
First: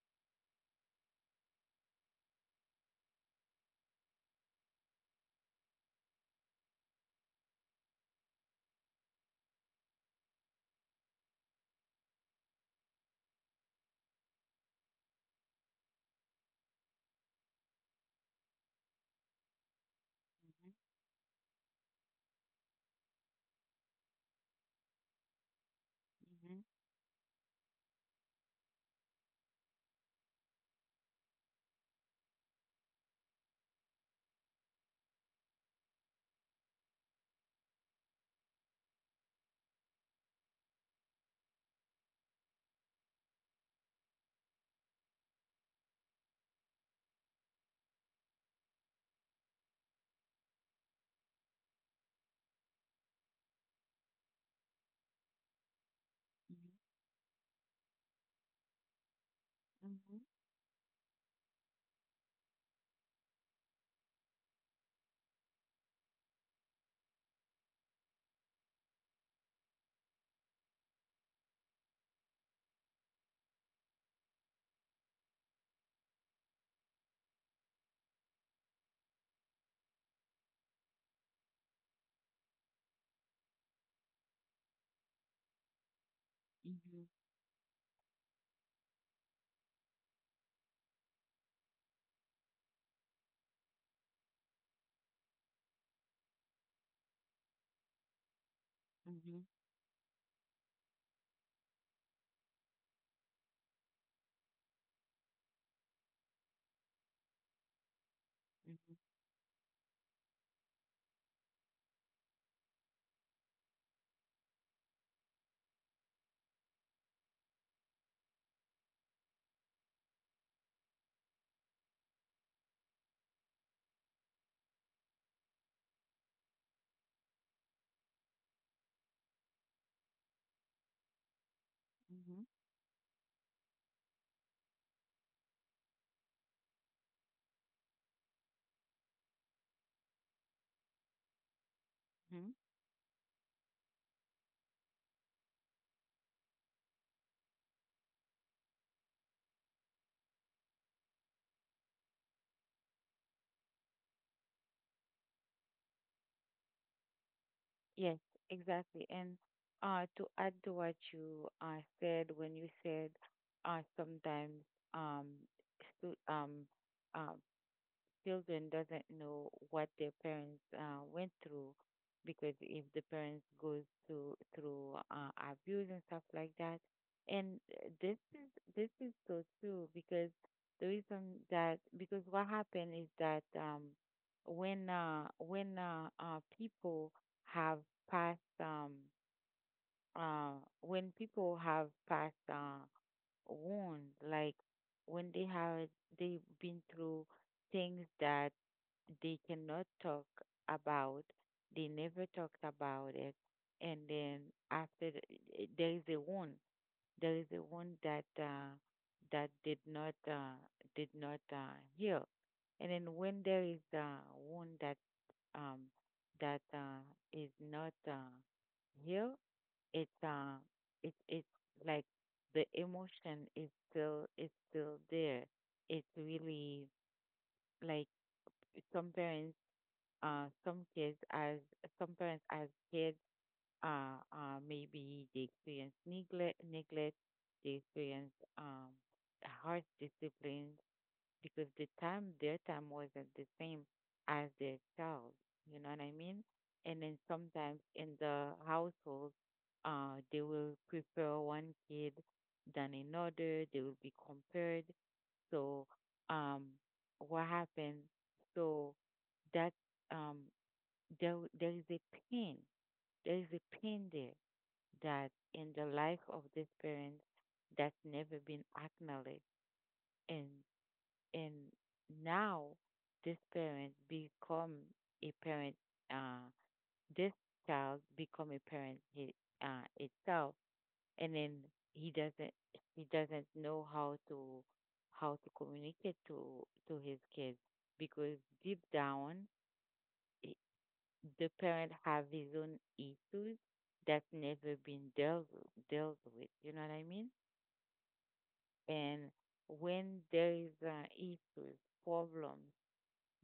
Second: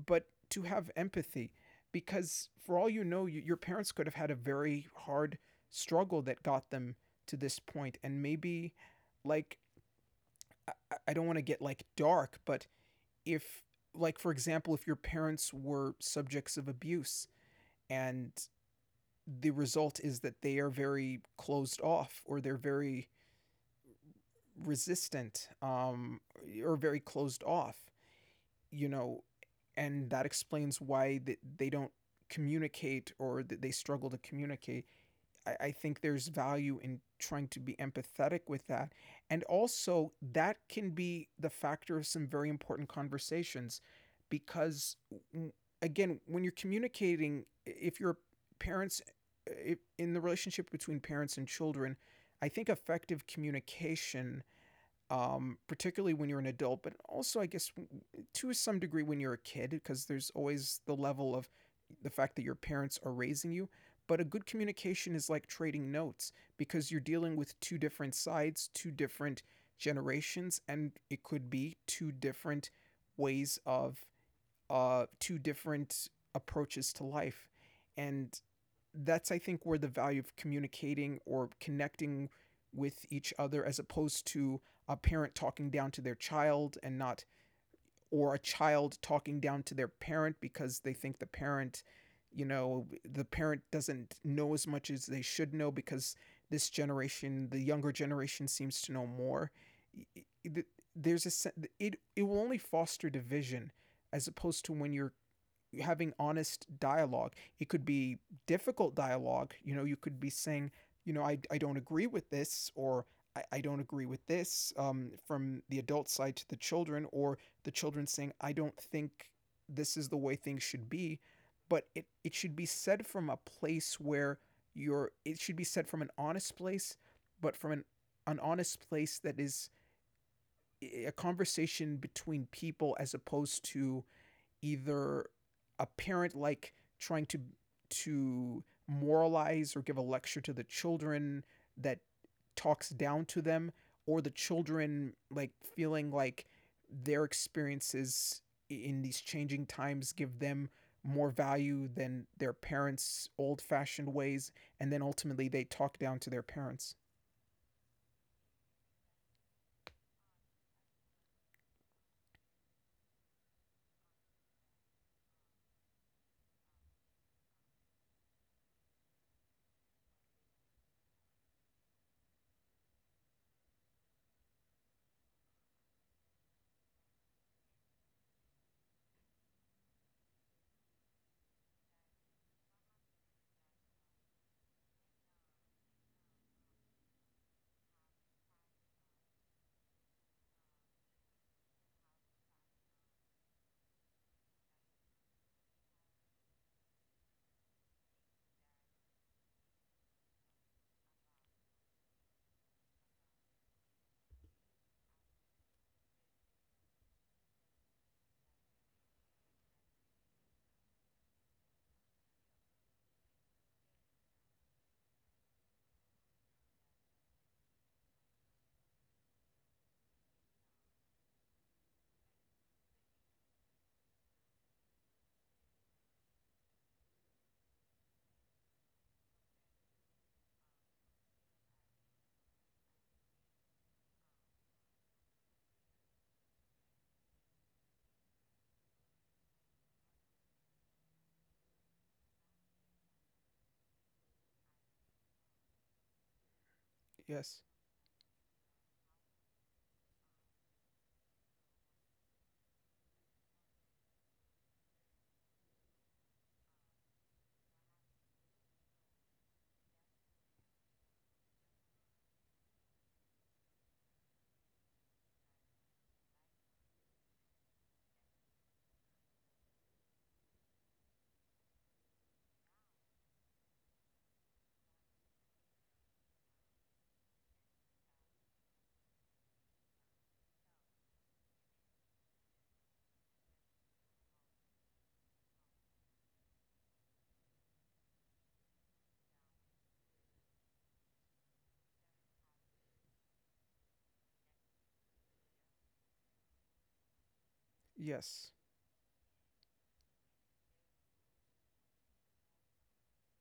Speaker 2: but to have empathy, because for all you know, your parents could have had a very hard struggle that got them to this point. And maybe, like i, I don't want to get like dark, but if, like, for example, if your parents were subjects of abuse, and the result is that they are very closed off, or they're very resistant,
Speaker 1: Mm-hmm.
Speaker 2: or very closed off, you know, and that explains why they don't communicate, or that they struggle to communicate. I think there's value in trying to be empathetic with that. And also, that can be the factor of some very important conversations because, again, when you're communicating, if your parents, in the relationship between parents and children, I think effective communication, particularly when you're an adult, but also, I guess, to some degree when you're a kid, because
Speaker 1: Mm-hmm.
Speaker 2: there's always the level of the fact that your parents are raising you. But a good communication is like trading notes, because you're dealing with two different sides, two different generations, and it could be two different ways of two different approaches to life. And that's, I think, where the value of communicating or connecting with each other, as opposed to a parent talking down to their child and
Speaker 1: Mm-hmm.
Speaker 2: not, or a child talking down to their parent because they think the parent, you know, the parent doesn't know as much as they should know, because this generation, the younger generation, seems to know
Speaker 1: Mm-hmm.
Speaker 2: more. There's a It will only foster division, as opposed to when you're having honest dialogue. It could be difficult dialogue. You know, you could be saying, you know, I don't agree with this, or I don't agree with this, from the adult side to the children, or the children saying, I don't think this is the way things should be. But it should be said from a place where it should be said from an honest place, but from an honest place that is a conversation
Speaker 1: Mm-hmm. Mm-hmm.
Speaker 2: between people, as opposed to either a parent like trying to moralize or give a lecture to the children that
Speaker 1: Mm-hmm.
Speaker 2: talks down to them, or the children like feeling like their experiences in these changing times give them more value than their parents old fashioned ways, and then ultimately they talk down to their parents.
Speaker 1: Yes, exactly. And, to add to what you said, when you said, sometimes, um, stu- um, um, children doesn't know what their parents, went through. Because if the parents goes through, abuse and stuff like that. And, this is so true, because the reason that because what happened is that, when people have passed, uh when people have passed, wounds. Like when they have they've been through things that they cannot talk about, they never talked about it. And then after, there is a one that, that did not heal. And then when there is, one that um, that is not, healed, it's uh, it's like the emotion is still there. It's really like some parents, uh, some kids as some parents as kids, maybe they experience neglect, they experience, um, harsh discipline. Because the time their time wasn't the same as their child, you know what I mean? And then
Speaker 2: Yes,
Speaker 1: sometimes in the household, they will prefer one kid than another, they will be compared. So, um, what happened, so that, um there is a pain pain there, that in the life of this parent, that's never been acknowledged. And and now this parent become a parent uh this child become a parent, itself. And then he doesn't he doesn't know how to communicate to his kids, because deep down, i- the parent have his own issues that's never been dealt with. You know what I mean?
Speaker 2: yes,
Speaker 1: And when there is, issues, problems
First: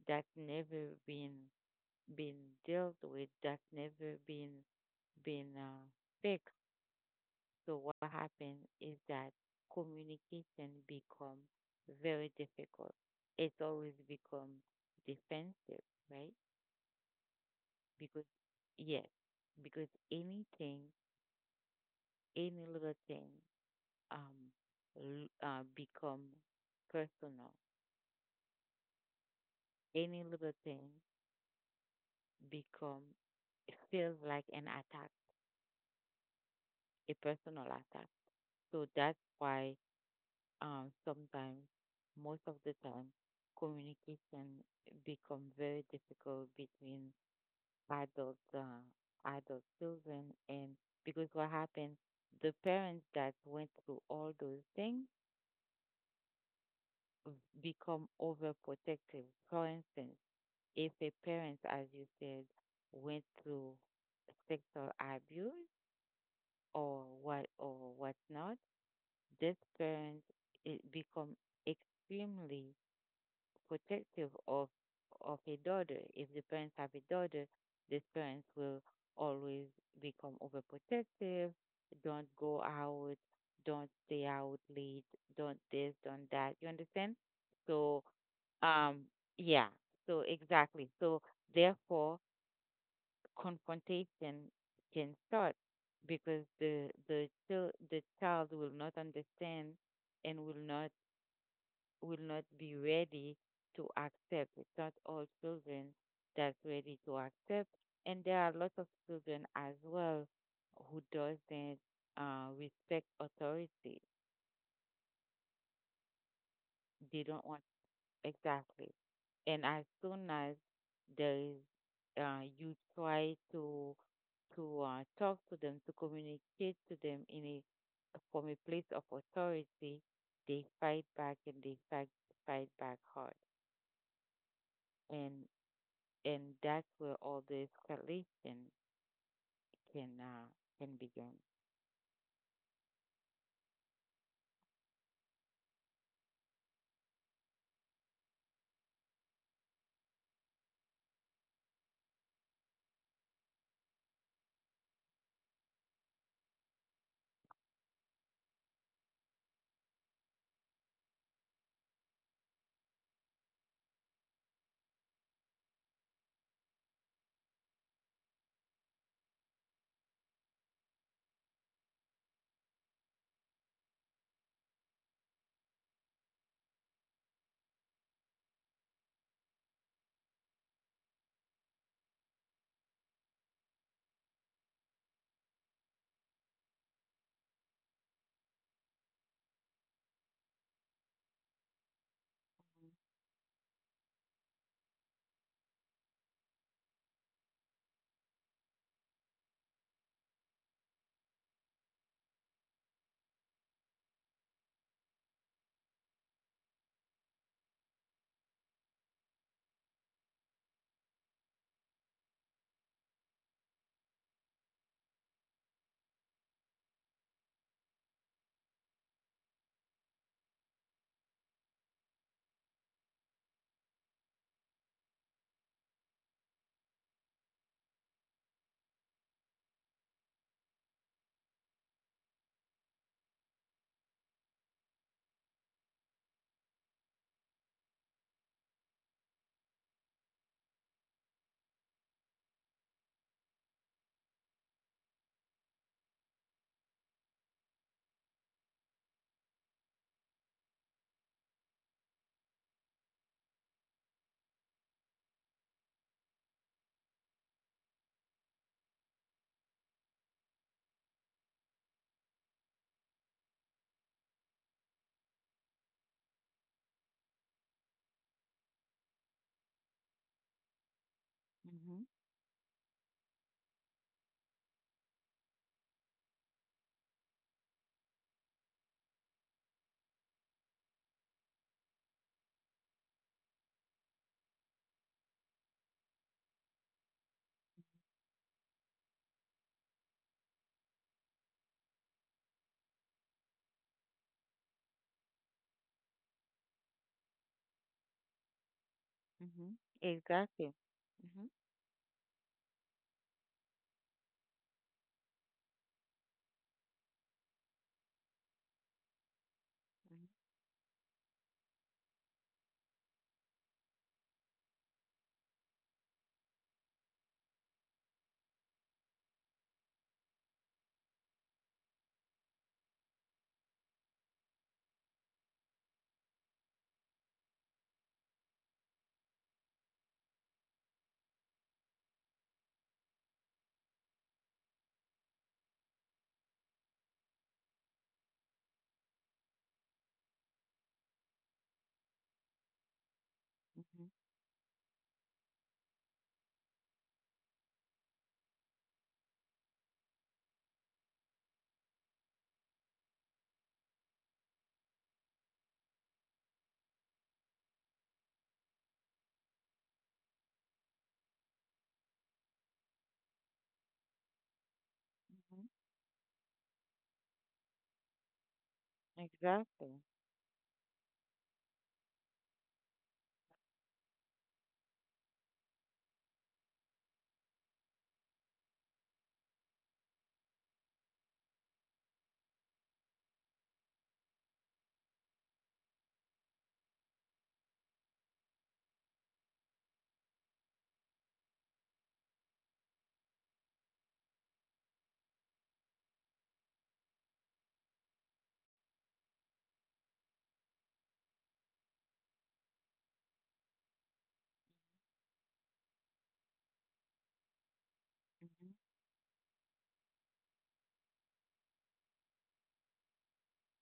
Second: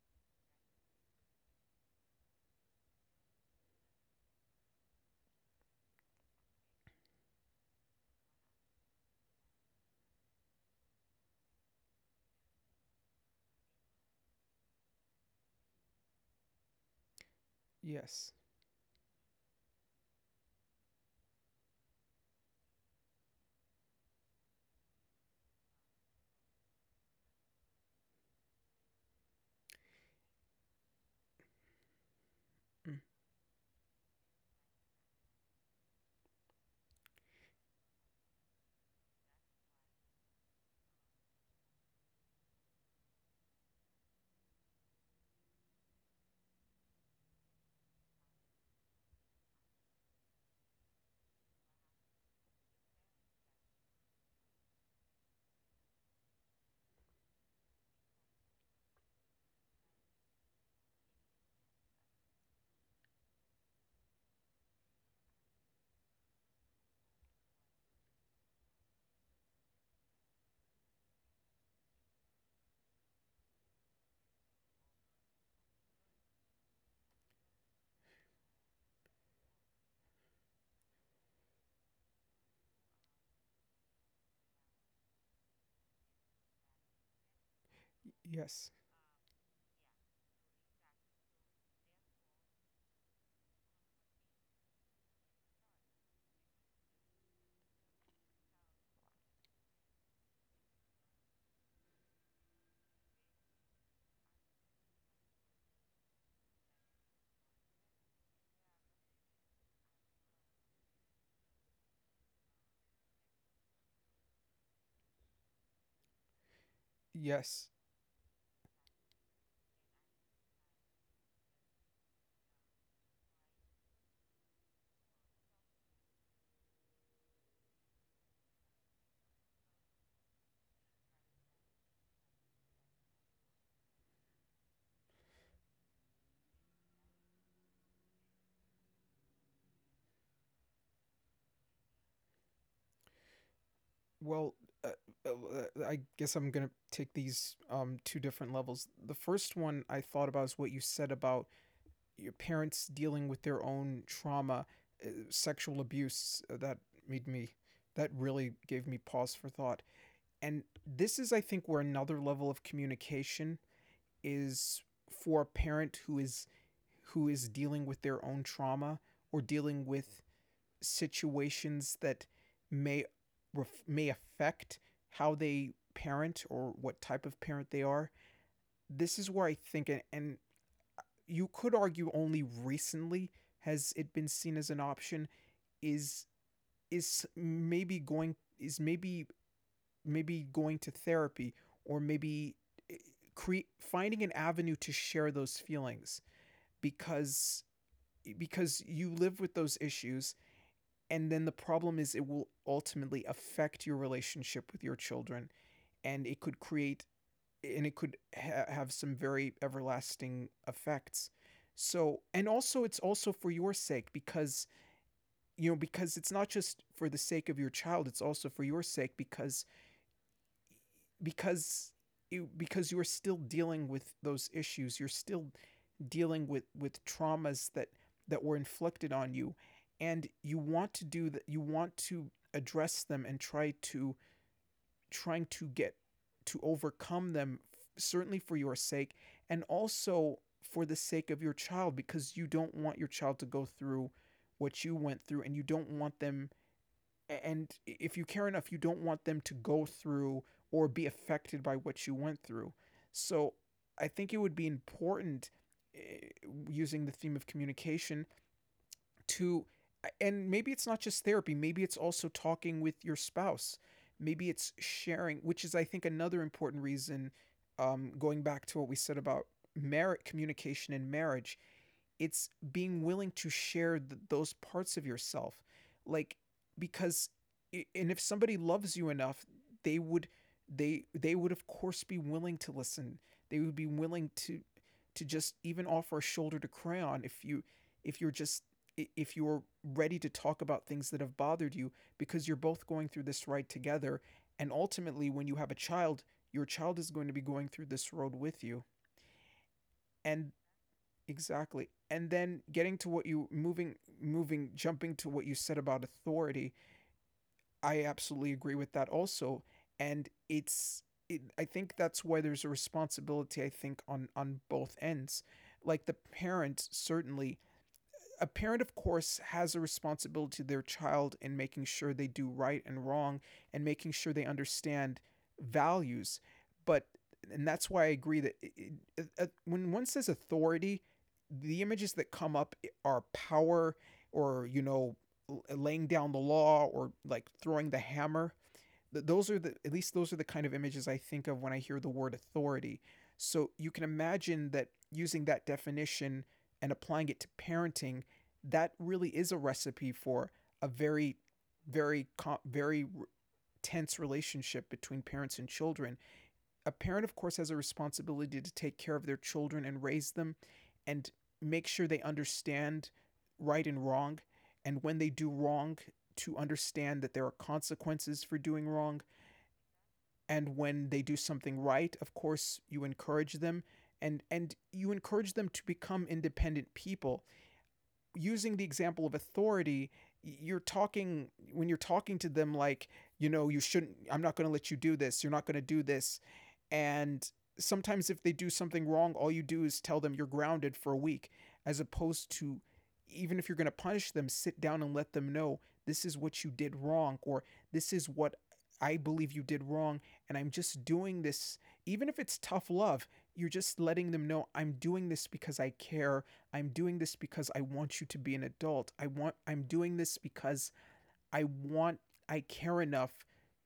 Speaker 1: that's never been dealt with, that's never been, fixed. So what happens is that communication become very difficult. It's always become defensive, right? Because,
Speaker 2: yes,
Speaker 1: yes, because anything, any little thing, um become personal. Any little thing
Speaker 2: mm,
Speaker 1: become it feels like an attack, a personal attack. So that's why, sometimes, most of the time, communication become very difficult between adult uh, adult children. And because what happened, the parents that went through all those things become overprotective. For instance, if a parent, as you said, went through sexual abuse or what or whatnot, this parent, it become extremely protective of a daughter. If the parents have a daughter, these parents will always become overprotective. Don't go out. Don't stay out late. Don't this. Don't that. You understand? So,
Speaker 2: yes,
Speaker 1: um, yeah. So exactly. So therefore, confrontation can start because the child will not understand and will not be ready to accept. It's not all children that's ready to accept, and there are lots of children as well who doesn't respect authority. They don't.
Speaker 2: yes.
Speaker 1: Exactly. And as soon as there is, you try to talk to them, to communicate to them in a from a place of authority, they fight back and they fight back hard, and and that's where all the escalation can uh, can begin.
Speaker 2: Well, uh, I guess I'm gonna take these two different levels. The first one I thought about is what you said about your parents dealing with their own trauma, sexual abuse, made me that really gave me pause for thought. And this is, I think, where another level of communication is for a parent who is, dealing with their own trauma, or dealing with situations that may may affect how they parent, or what type of parent they are. This is where I think, and you could argue only recently has it been seen as an option, is is maybe going is maybe maybe going to therapy, or maybe finding an avenue to share those feelings, because, you live with those issues, and then the problem is it will ultimately affect your relationship with your children, and it could create, and it could have some very everlasting effects. So, and also, it's also for your sake, because, you know, because it's not just for the sake of your child, it's also for your sake, because, because you, because you're still dealing with those issues, you're still dealing with traumas that, were inflicted on you, and you want to do that, you want to address them and try to, trying to get to overcome them, certainly for your sake, and also for the sake of your child, because you don't want your child to go through what you went through, and you don't want them, and if you care enough, you don't want them to go through or be affected by what you went through. So I think it would be important, eh, using the theme of communication, to, and maybe it's not just therapy, maybe it's also talking with your spouse, maybe it's sharing, which is, I think, another important reason. Going back to what we said about merit communication in marriage,
Speaker 1: Mm-hmm.
Speaker 2: it's being willing to share those parts of yourself, like, because, and if somebody loves you enough, they would, they would of course be willing to listen, they would be willing to just even offer a shoulder to cry on if you, if you're just, if you're ready to talk about things that have bothered you, because you're both going through this ride together. And ultimately, when you have a child, your child is going to be going through this road with you.
Speaker 1: Mm-hmm.
Speaker 2: And
Speaker 1: Exactly. Mm-hmm.
Speaker 2: exactly, and then getting to what you moving moving jumping to what you said about authority, I absolutely agree with that also. And it's, I think that's why there's a responsibility, I think, on both ends. Like the parent, certainly, a parent, of course, has a responsibility to their child in making sure they do right and wrong, and making sure they understand values. But, and that's why I agree that when one says authority, the images that come up are power, or, you know, laying down the law, or like throwing the hammer. Those are the, at least those are the kind of images I think of when I hear the word authority. So you can
Speaker 1: Mm-hmm.
Speaker 2: imagine that using that definition and applying it to parenting, that really is a recipe for a very, very, very tense relationship between parents and children. A parent, of course, has a responsibility to take care of their children and raise them, and make sure they understand right and wrong. And when they do
Speaker 1: Mm-hmm.
Speaker 2: wrong, to understand that there are consequences for doing wrong.
Speaker 1: Exactly.
Speaker 2: And when they do something right, of course, you encourage them, and you encourage them to become independent people. Using the example of authority, you're talking when you're talking to them, like, you know, you shouldn't, I'm not going to let you do this, you're not going to do this. And sometimes if they do something wrong, all you do is tell them you're grounded for a week, as opposed to, even if you're going to punish them, sit down and let them know, this is what you did wrong, or this is what I believe you did wrong, and I'm just doing this, even if it's tough love, you're just letting them know, I'm doing this because I care. I'm doing this because I want you to be an
Speaker 1: Mm-hmm.
Speaker 2: adult. I'm doing this because I want, I care enough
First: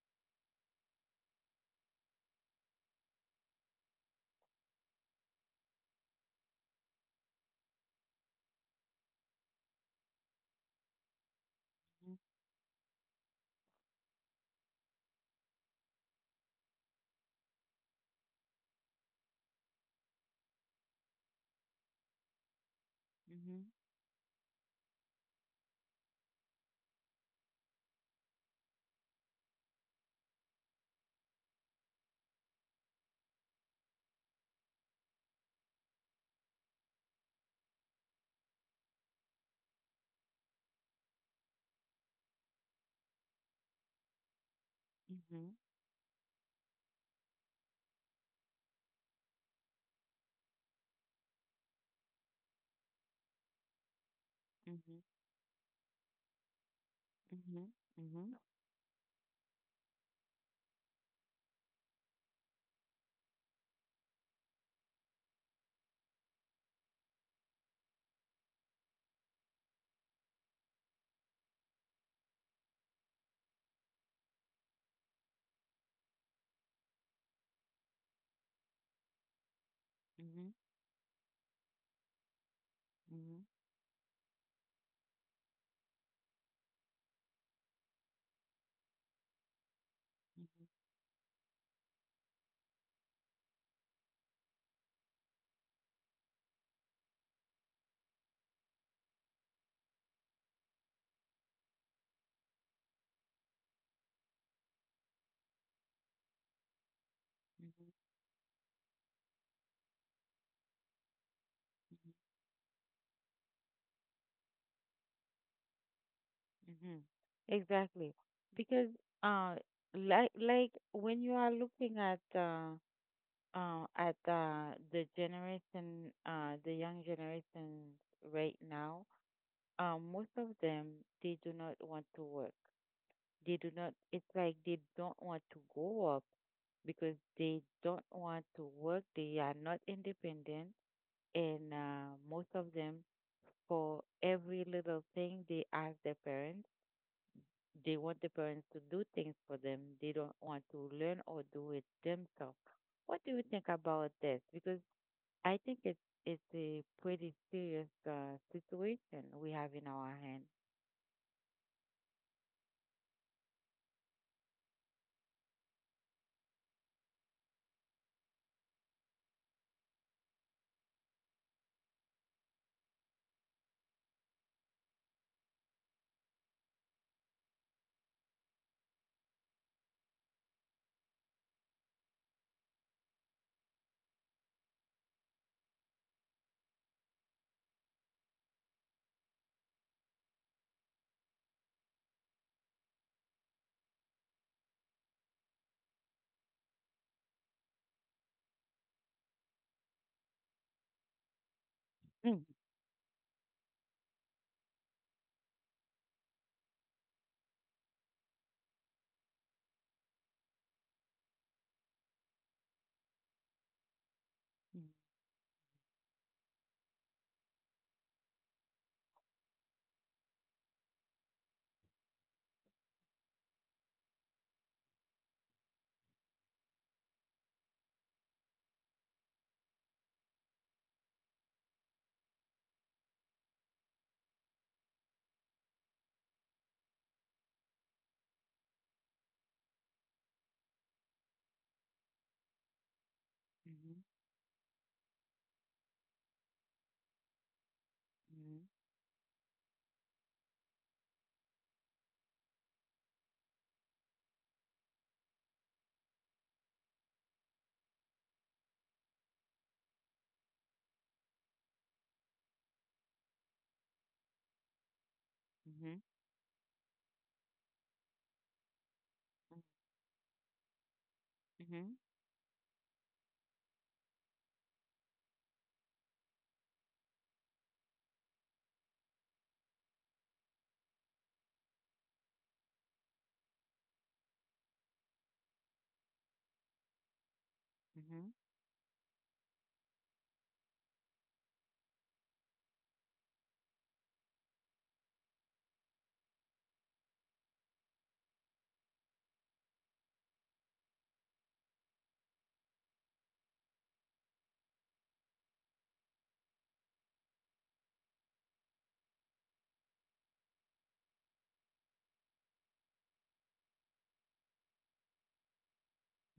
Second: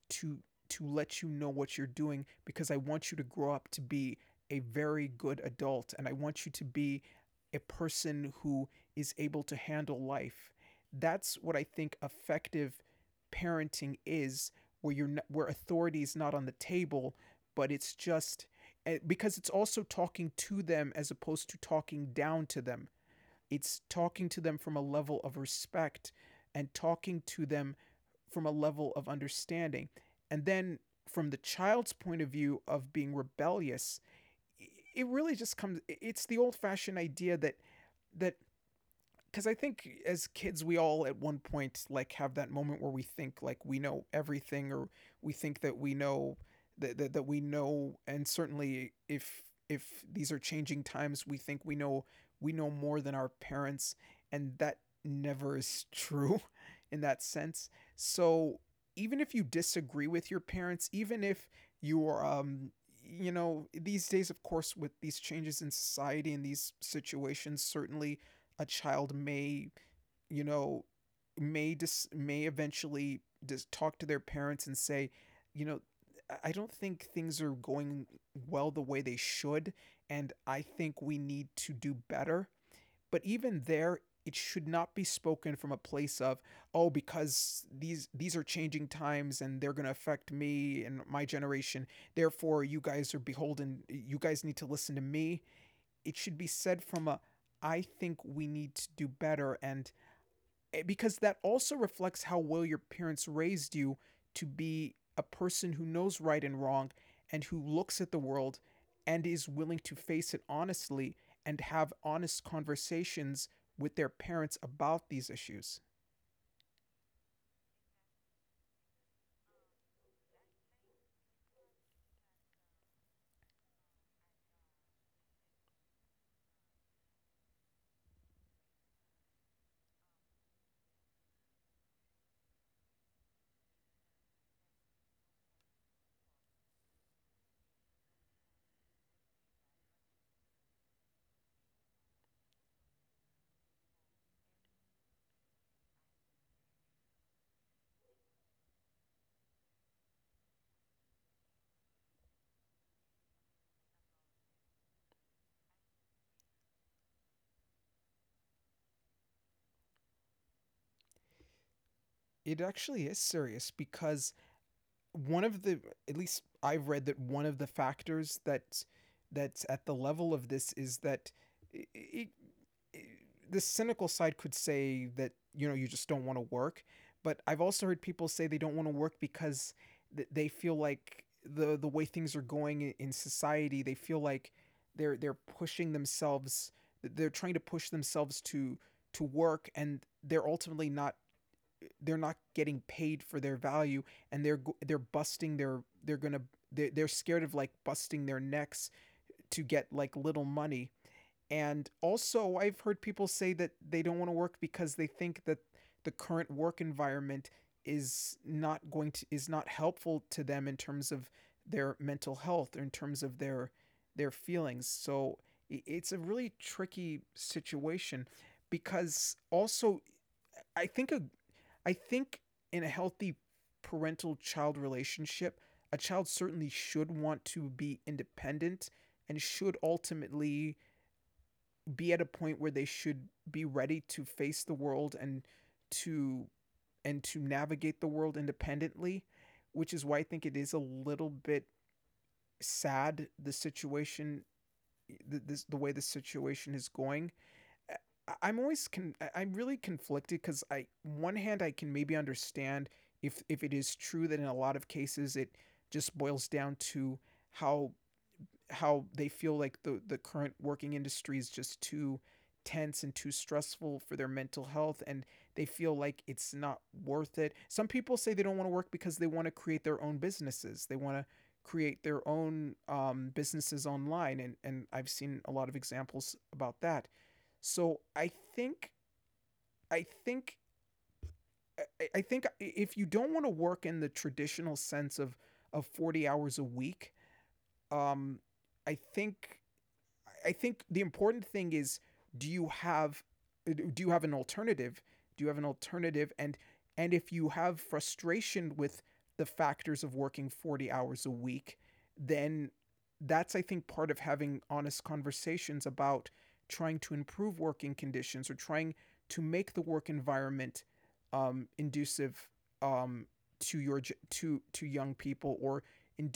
Speaker 2: to to let you know what you're doing, because I want you to grow up to be a very good adult, and I want you to be a person who is able to handle life. That's what I think effective parenting is, where you're not, where authority is not on the table, but it's just, because it's also talking to them as opposed to talking down to them.
Speaker 1: Mm-hmm.
Speaker 2: It's talking to them from a level of respect, and talking to them from a level of understanding. And then from the child's point of view of being rebellious, it really just comes, it's the old fashioned idea that, that because I think as kids, we all at one point like have that moment where we think like we know everything, or we
Speaker 1: Mm-hmm.
Speaker 2: think that we know that we know. And certainly, if these are changing times, we think we know, we know more than our parents, and that
Speaker 1: Mm-hmm.
Speaker 2: never is true in that sense.
Speaker 1: Mhm. Mhm.
Speaker 2: So even if you disagree with your parents, even if you are, these days, of course, with these changes in society and these situations, certainly a child may, you know may eventually just talk to their parents and say, you know I don't think things are going well the way they should, and
Speaker 1: Mhm.
Speaker 2: I think we need to do better. But
Speaker 1: Mhm.
Speaker 2: even there, it should not be spoken from a place of, oh, because these are changing times and they're going to affect me and my generation, therefore you guys are beholden, you guys need to listen to me. It should be said from a, I think we need to do better, and because that also reflects how well your parents raised you to be a person who knows right and wrong and who looks at the world and is willing to face it honestly and have honest conversations with their parents about these issues.
Speaker 1: Mhm. Exactly. Because uh like when you are looking at the generation the young generations right now, most of them they do not want to work. They do not, it's like they don't want to go up because they don't want to work. They are not independent, and most of them, for every little thing they ask their parents. They want the parents to do things for them. They don't want to learn or do it themselves. What do you think about this? Because I think it's a pretty serious situation we have in our hand.
Speaker 2: It actually is serious because one of the at least I've read that one of the factors that's at the level of this is that it, I the cynical side could say that you just don't want to work, but I've also heard people say they don't want to work because they feel like the way things are going in society, they feel like they're pushing themselves, they're trying to push themselves to work, and they're ultimately not, they're not getting paid for their value, and they're busting their they're gonna they're scared of like busting their necks to get like little money. And
Speaker 1: Mm.
Speaker 2: also I've heard people say that they don't want to work because they think that the current work environment is not going to is not helpful to them in terms of their mental health or in terms of their feelings. So it's a really tricky situation, because also I think a I think in a healthy parental child relationship, a child certainly should want to be independent and should ultimately be at a point where they should be ready to face the world and to to navigate the world independently, which is why I think it is a little bit sad, the
Speaker 1: Mhm,
Speaker 2: situation, the way the situation is going.
Speaker 1: mhm,
Speaker 2: I'm really conflicted because I, one hand I can maybe understand if it is true that in a lot of cases it just boils down to how how they feel like the current working industry is just too tense and too stressful for their mental health, and they
Speaker 1: mhm,
Speaker 2: feel like it's not worth it. Some people say they don't want to work because they want to create their own businesses. They want to
Speaker 1: mhm,
Speaker 2: create their own, businesses online, and I've seen a lot of examples about that. So I think think if you don't want to work in the traditional sense of 40 hours a week,
Speaker 1: mhm, mhm,
Speaker 2: um, I think I think the important thing is, do you have do you have an alternative? Do you have an alternative? And if you have frustration with the factors of working 40 hours a week, then that's, I think, part of having honest conversations about trying to improve working conditions or trying to make the work environment, inducive, um, to your to young people, or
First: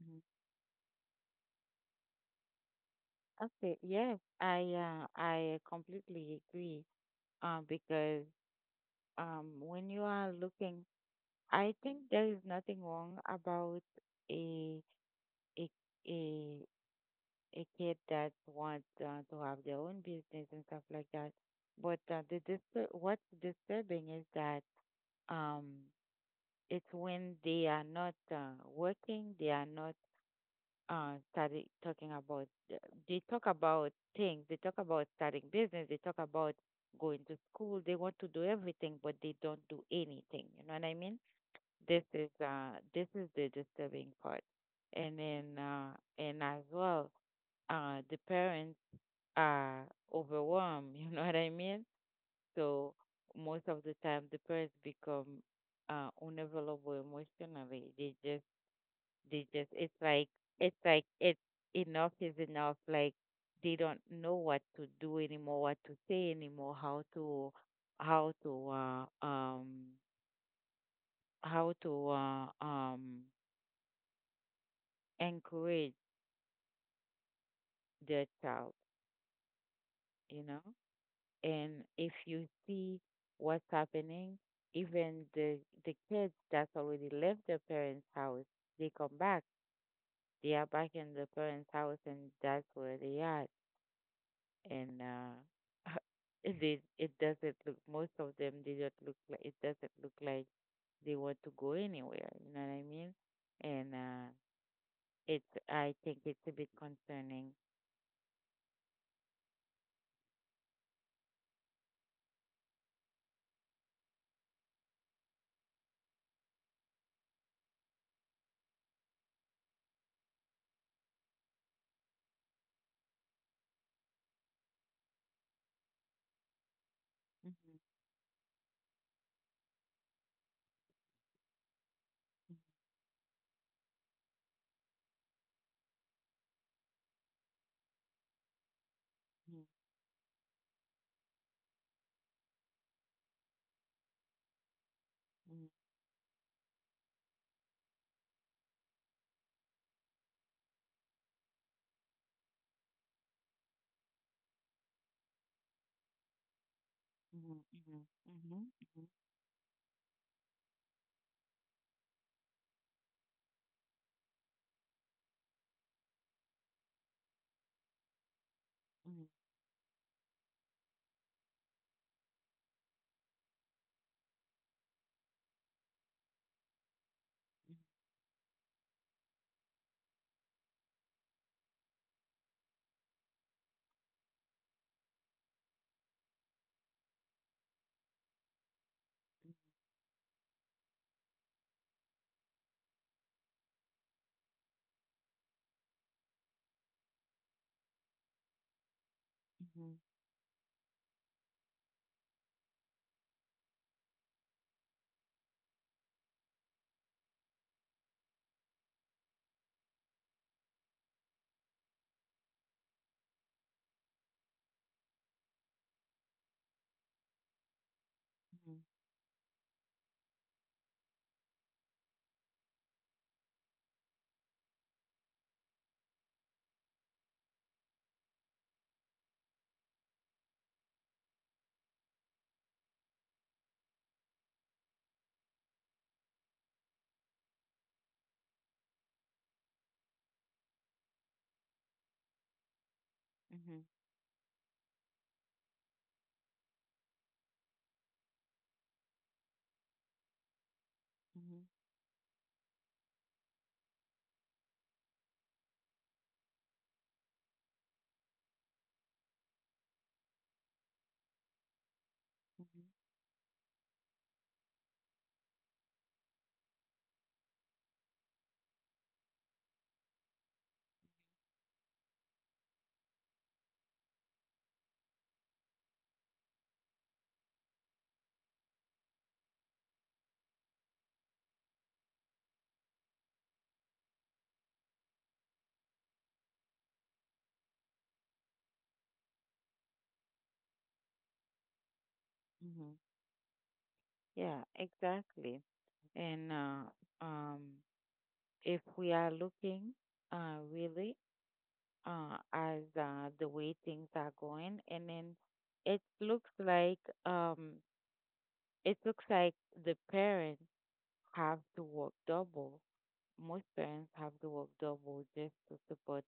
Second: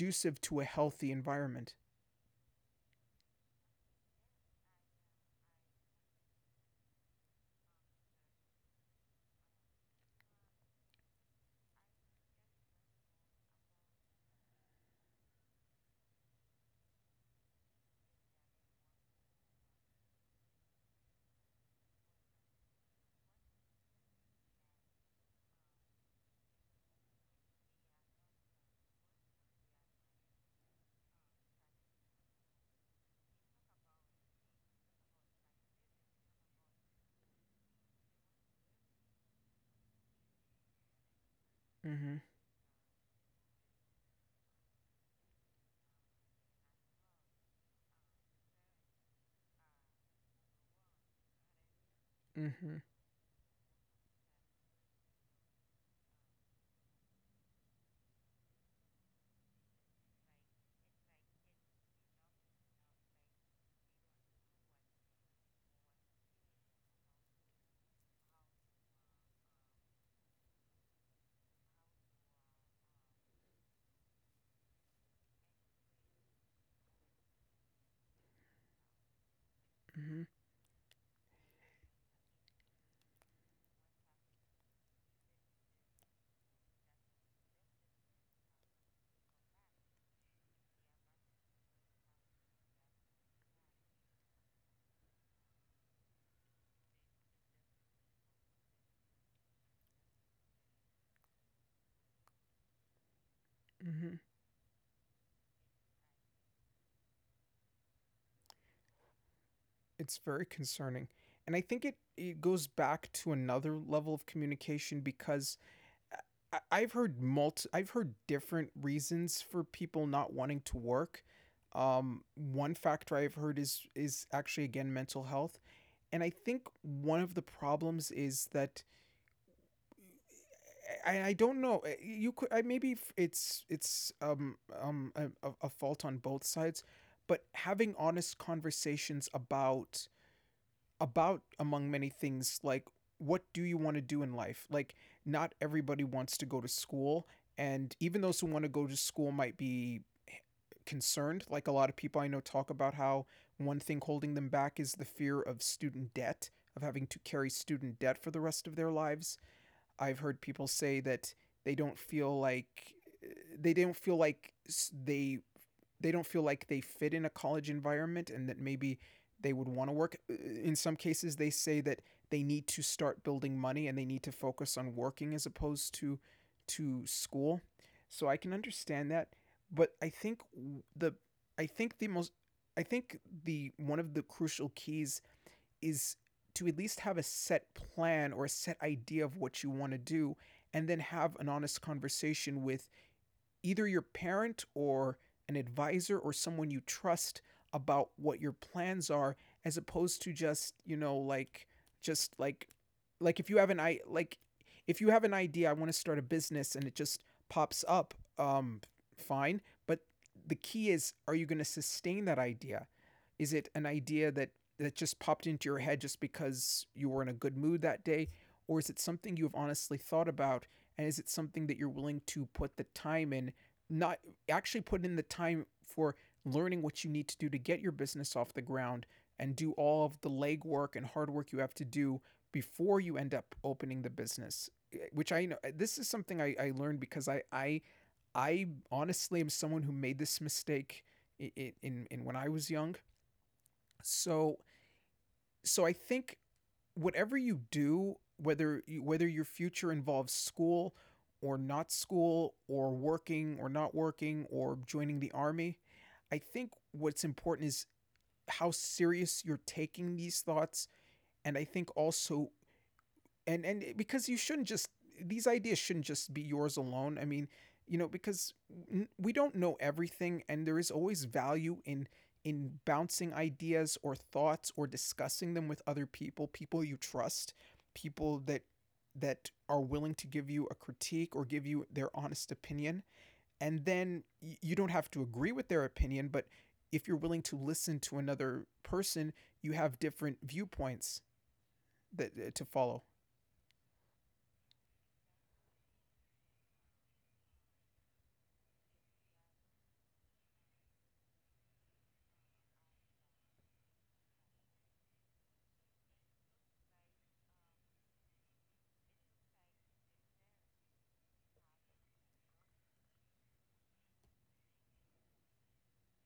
Speaker 1: mhm.
Speaker 2: to a healthy environment.
Speaker 1: Okay, yes, I completely agree. Because when you are looking, I think there is nothing wrong about a a a a kid that wants to have their own business and stuff like that. But what's disturbing is that, um, it's when they are not working, they are not starting talking about. Uh, They talk about things. They talk about starting business. They talk about going to school. They want to do everything, but they don't do anything. You know what I mean? This
Speaker 2: Mhm.
Speaker 1: is the disturbing part. And then uh and as well, the parents are overwhelmed. You know what I mean?
Speaker 2: Mhm.
Speaker 1: So most of the time the parents become unavailable emotionally. They just they just it's like it's enough is enough. Like, they don't know what to do anymore, what to say anymore, how to how to uh um how to uh um encourage their child,
Speaker 2: Mhm.
Speaker 1: you know. And if you see what's happening, even the kids that's already left their parents' house, they come back. They are back in the parents' house, and that's where they are. And they, it doesn't look. Most of them they don't look like, it doesn't look like they want to go anywhere. You know what I mean? And
Speaker 2: Mhm.
Speaker 1: it's, I think it's a bit concerning.
Speaker 2: It's very concerning. And I think it goes back to another level of communication, because I've heard different reasons for people not wanting to work. One factor I've heard is, actually, again, mental health. And I think one of the problems is that, I don't know, you could, I, maybe it's a fault on both sides, but having honest conversations
Speaker 1: Mhm,
Speaker 2: about, among many things, like, what do you want to do in life? Like, not
Speaker 1: mhm,
Speaker 2: everybody wants to go to school, and even those who want to go to school might be concerned. Like, a lot of people I know talk about how one thing holding them back is the fear of student debt, of having to carry
Speaker 1: mhm,
Speaker 2: student
Speaker 1: mhm,
Speaker 2: debt for the rest
Speaker 1: mhm,
Speaker 2: of their
Speaker 1: mhm.
Speaker 2: lives. I've heard people say that they don't feel like they don't feel like they they don't feel like they fit in a college environment, and that maybe
Speaker 1: Mhm,
Speaker 2: they would want to work. In some cases, they say that they need to start building money and they need to focus on working, as opposed to school. So I can understand that, but the I think the most I think the one of the crucial keys is to at least have a set plan or a set idea of what you want to do, and then have an honest conversation with either your parent or an advisor or someone you trust about what your plans are, as
Speaker 1: mhm,
Speaker 2: opposed to just, just like if you have an I like if you have an idea. I want to start a business, and it just pops up, fine. But the key is, are you going to sustain that idea? Is it an idea that just popped into your head just because you were in a good mood that day,
Speaker 1: mhm,
Speaker 2: or is it something you've honestly thought about? And is it something that you're willing to put the time in, not actually, put in the time for learning what you need to do to get your business off the ground and do all of the legwork and hard work you have to do before you end up opening the business, which I know this is something I learned, because I honestly am someone who made this mistake in when I was young.
Speaker 1: mhm,
Speaker 2: So so I think whatever you do, whether whether your future involves school
Speaker 1: mhm,
Speaker 2: or not school or working or not working or joining the army, I think what's important is how serious you're taking these thoughts. And I think also,
Speaker 1: mhm,
Speaker 2: and because you shouldn't just these ideas shouldn't just be yours alone, I mean, because we don't know everything, and there is always value in, bouncing ideas or thoughts or discussing them with other people, people you trust, people that are willing to give you a critique or give you their honest opinion. And then you don't have to agree with their opinion, but if you're willing to listen to another person, you have different viewpoints that to
Speaker 1: mhm.
Speaker 2: follow.
Speaker 1: Yeah, exactly. And um, if we are looking really as the way things are going, and then it looks like, um, it looks like the parents have to work double. Most parents have to work double just to support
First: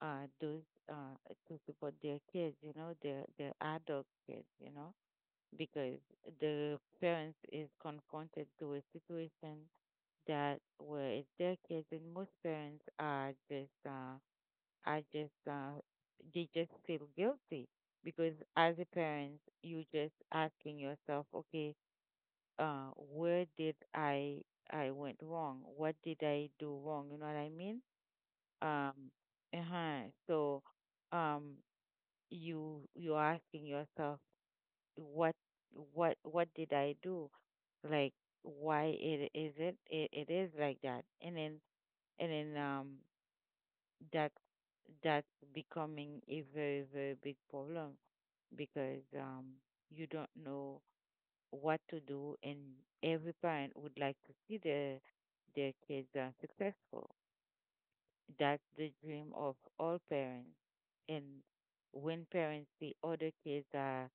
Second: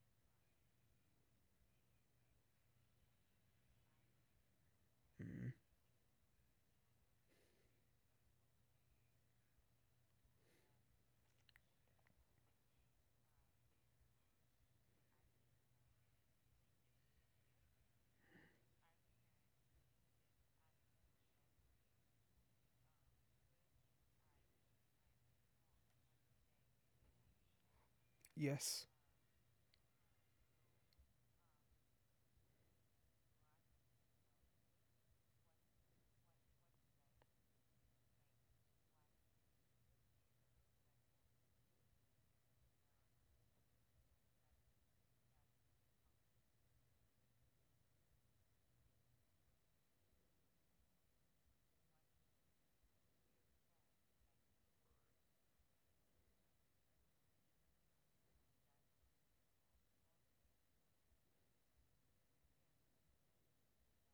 Speaker 1: those uh, to support their kids, you know, their adult kids, you know,
Speaker 2: Mm.
Speaker 1: because the parents is confronted to a situation that, where it's their kids, and most parents are just are just uh, they just feel guilty because as a parent, you just asking yourself, okay, where did I went wrong, what did I do wrong, you know what I mean?
Speaker 2: Yes.
Speaker 1: um uh-huh so um you, you're asking yourself, what what did I do? Like, why it is, it is like that. And then and then um that, that's becoming a very, very big problem. Because, you don't know what to do, and every parent would like to see their kids are successful. That's the dream of all parents. And when parents see other kids are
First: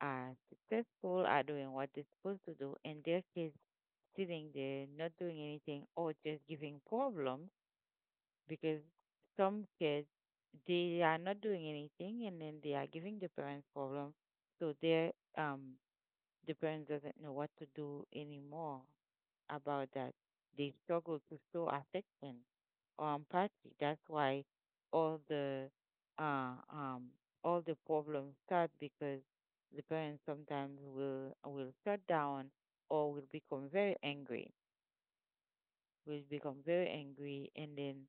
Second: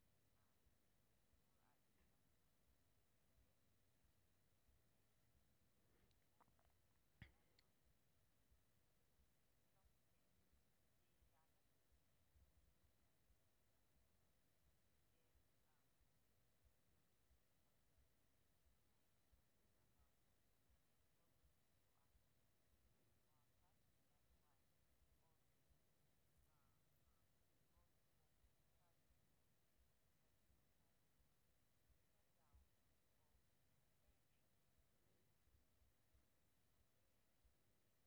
Speaker 1: are successful, are doing what they're supposed to do, and their kids sitting there not doing anything or just giving problems, because some kids, they are not doing anything, and then they are giving the parents problems. So their, um the parents doesn't know what to do anymore about that. They struggle to show affection or empathy. That's why all the uh, um, all the problems start, because the parents sometimes will shut down or will become very angry. Will become very angry, and then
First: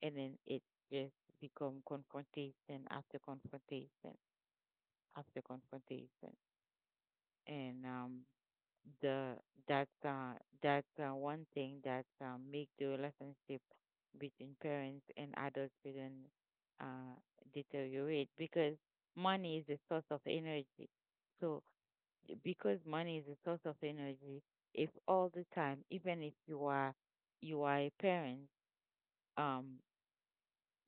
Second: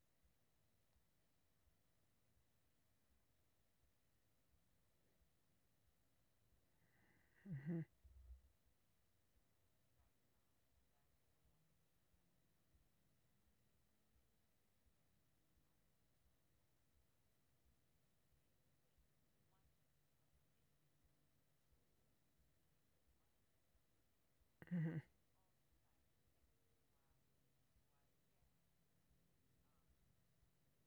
Speaker 1: it just become confrontation after confrontation after confrontation,
Speaker 2: Mm-hmm.
Speaker 1: and the, that that one thing that make the relationship between parents and adult children uh, deteriorate, because money is a source of energy. So because money is a source of energy, if
Speaker 2: Mm-hmm.
Speaker 1: all the time, even if you are, you are a parent, um,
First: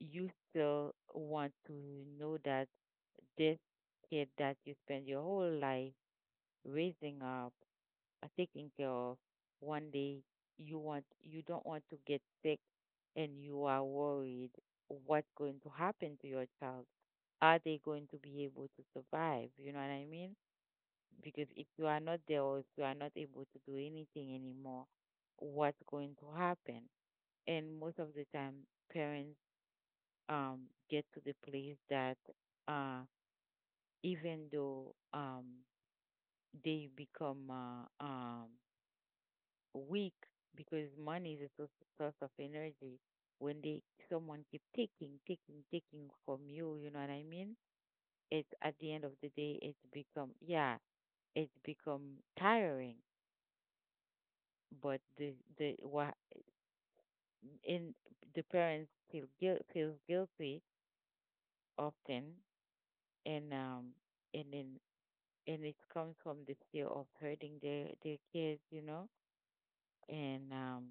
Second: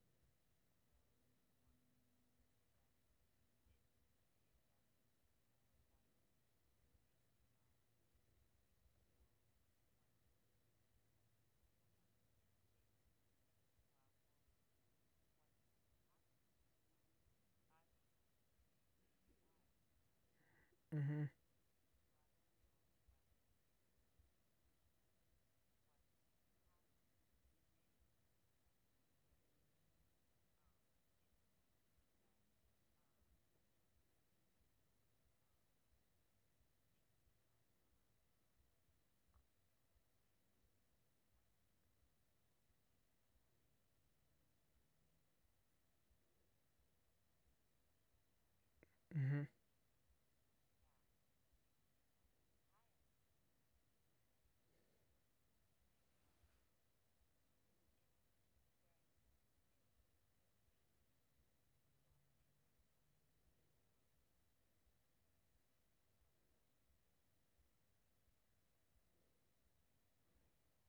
Speaker 1: you still want to know that this kid that you spend your whole life raising up are taking care of. One day, you want, you don't want to get sick, and you are worried what's going to happen to your child. Are they going to be able to survive? You know what I mean?
Speaker 2: Mm-hmm.
Speaker 1: Because if you are not there, or if you are not able to do anything anymore, what's going to happen? And most of the time, parents um get to the place that uh even though they become weak, because money is a source of energy. When they, someone keep taking, taking, taking from you, you know what I mean? It's at the end of the
Speaker 2: Mm-hmm.
Speaker 1: day, it's become, yeah, it's become tiring. But the what in the parents feels guilty often, and um and then and it comes from the fear of hurting their kids, you know, and um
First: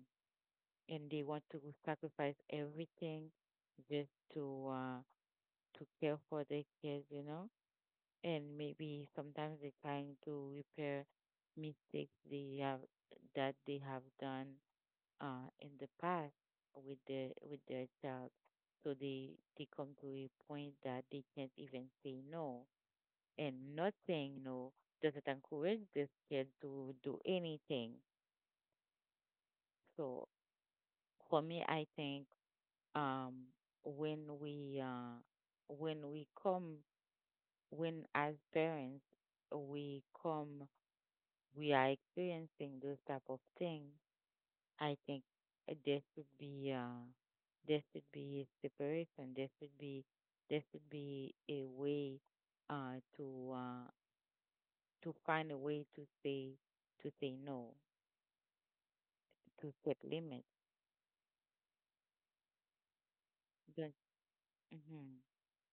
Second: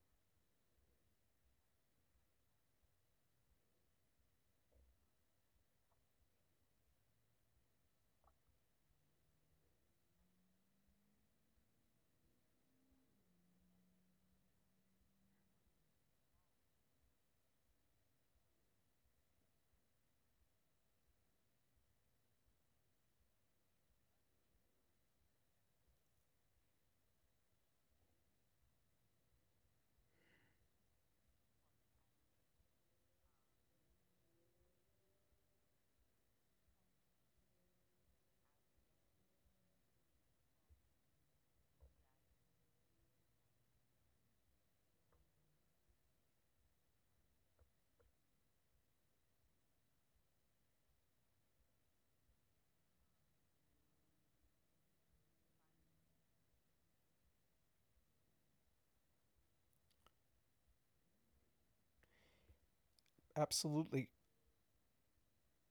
Speaker 1: and they want to sacrifice everything just to care for their kids, you know. And maybe sometimes they're trying to repair mistakes they have, that they have done in the past, with their child. So they come to a point that they can't even say no, and not saying no doesn't encourage this kid to do anything. So for me, I think, um, when we uh, when we come when as parents we come, we are experiencing those type of things, I think uh, there should be uh, there should be separation, there should be, there should be a way uh, to uh, to find a way to say, to say no, to set limits. Don't—
Speaker 2: Absolutely.
Speaker 1: mhm,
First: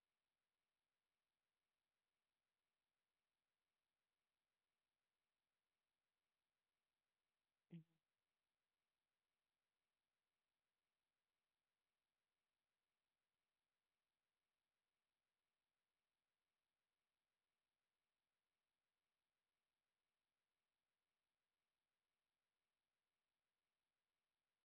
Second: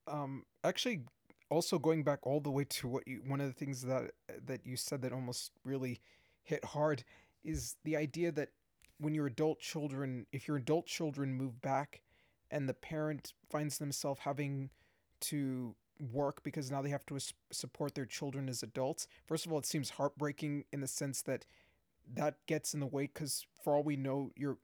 Speaker 2: Actually, also going back all the way to one of the things that you said that almost really hit hard, is the idea that, when your adult children, if your adult children move back, and the parent finds themselves having to work because now they have to support their children as adults. First of all, it seems heartbreaking in the sense that that gets in the way because, for all we know,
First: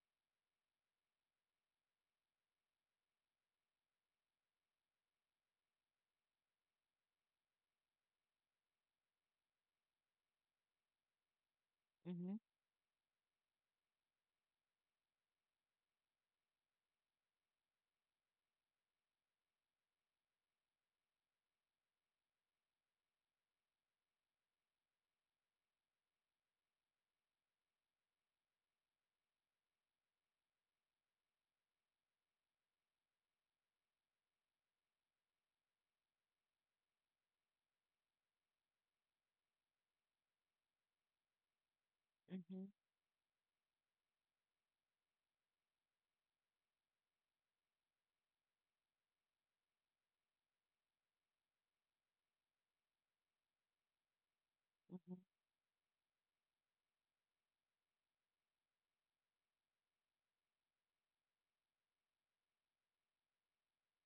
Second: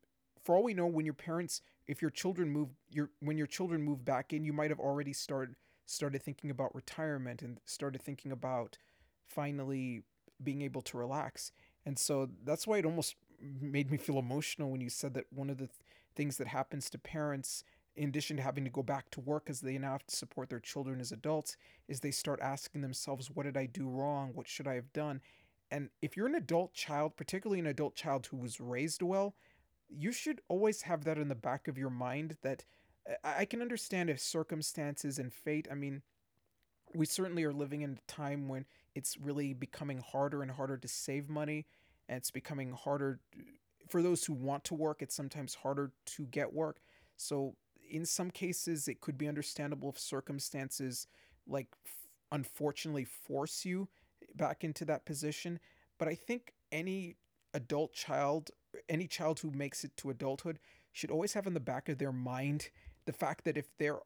Speaker 2: for all we know, when if your children move, your when your children move back in, you might have already started thinking about retirement and started thinking about finally being able to relax. And so
Speaker 1: mhm,
Speaker 2: that's why it almost made me feel emotional when you said that one of the things that happens to parents, in addition to having to go back to work as they now have to support their children as adults, is they start asking themselves, what did I do wrong, what should I have done. And if you're an adult child, particularly an adult child who was raised well, you should always have that in the back of your mind that, I can understand if circumstances and fate. I mean, we certainly are living in a time when it's really becoming harder and harder to save money, and it's
Speaker 1: mhm,
Speaker 2: becoming harder for those who want to work, it's sometimes harder to get work. So in some cases it could be understandable if circumstances, unfortunately, force you back into that
Speaker 1: mhm,
Speaker 2: position. But I think any adult child, any child who makes it to adulthood, should always have in the back of their mind the fact that if they're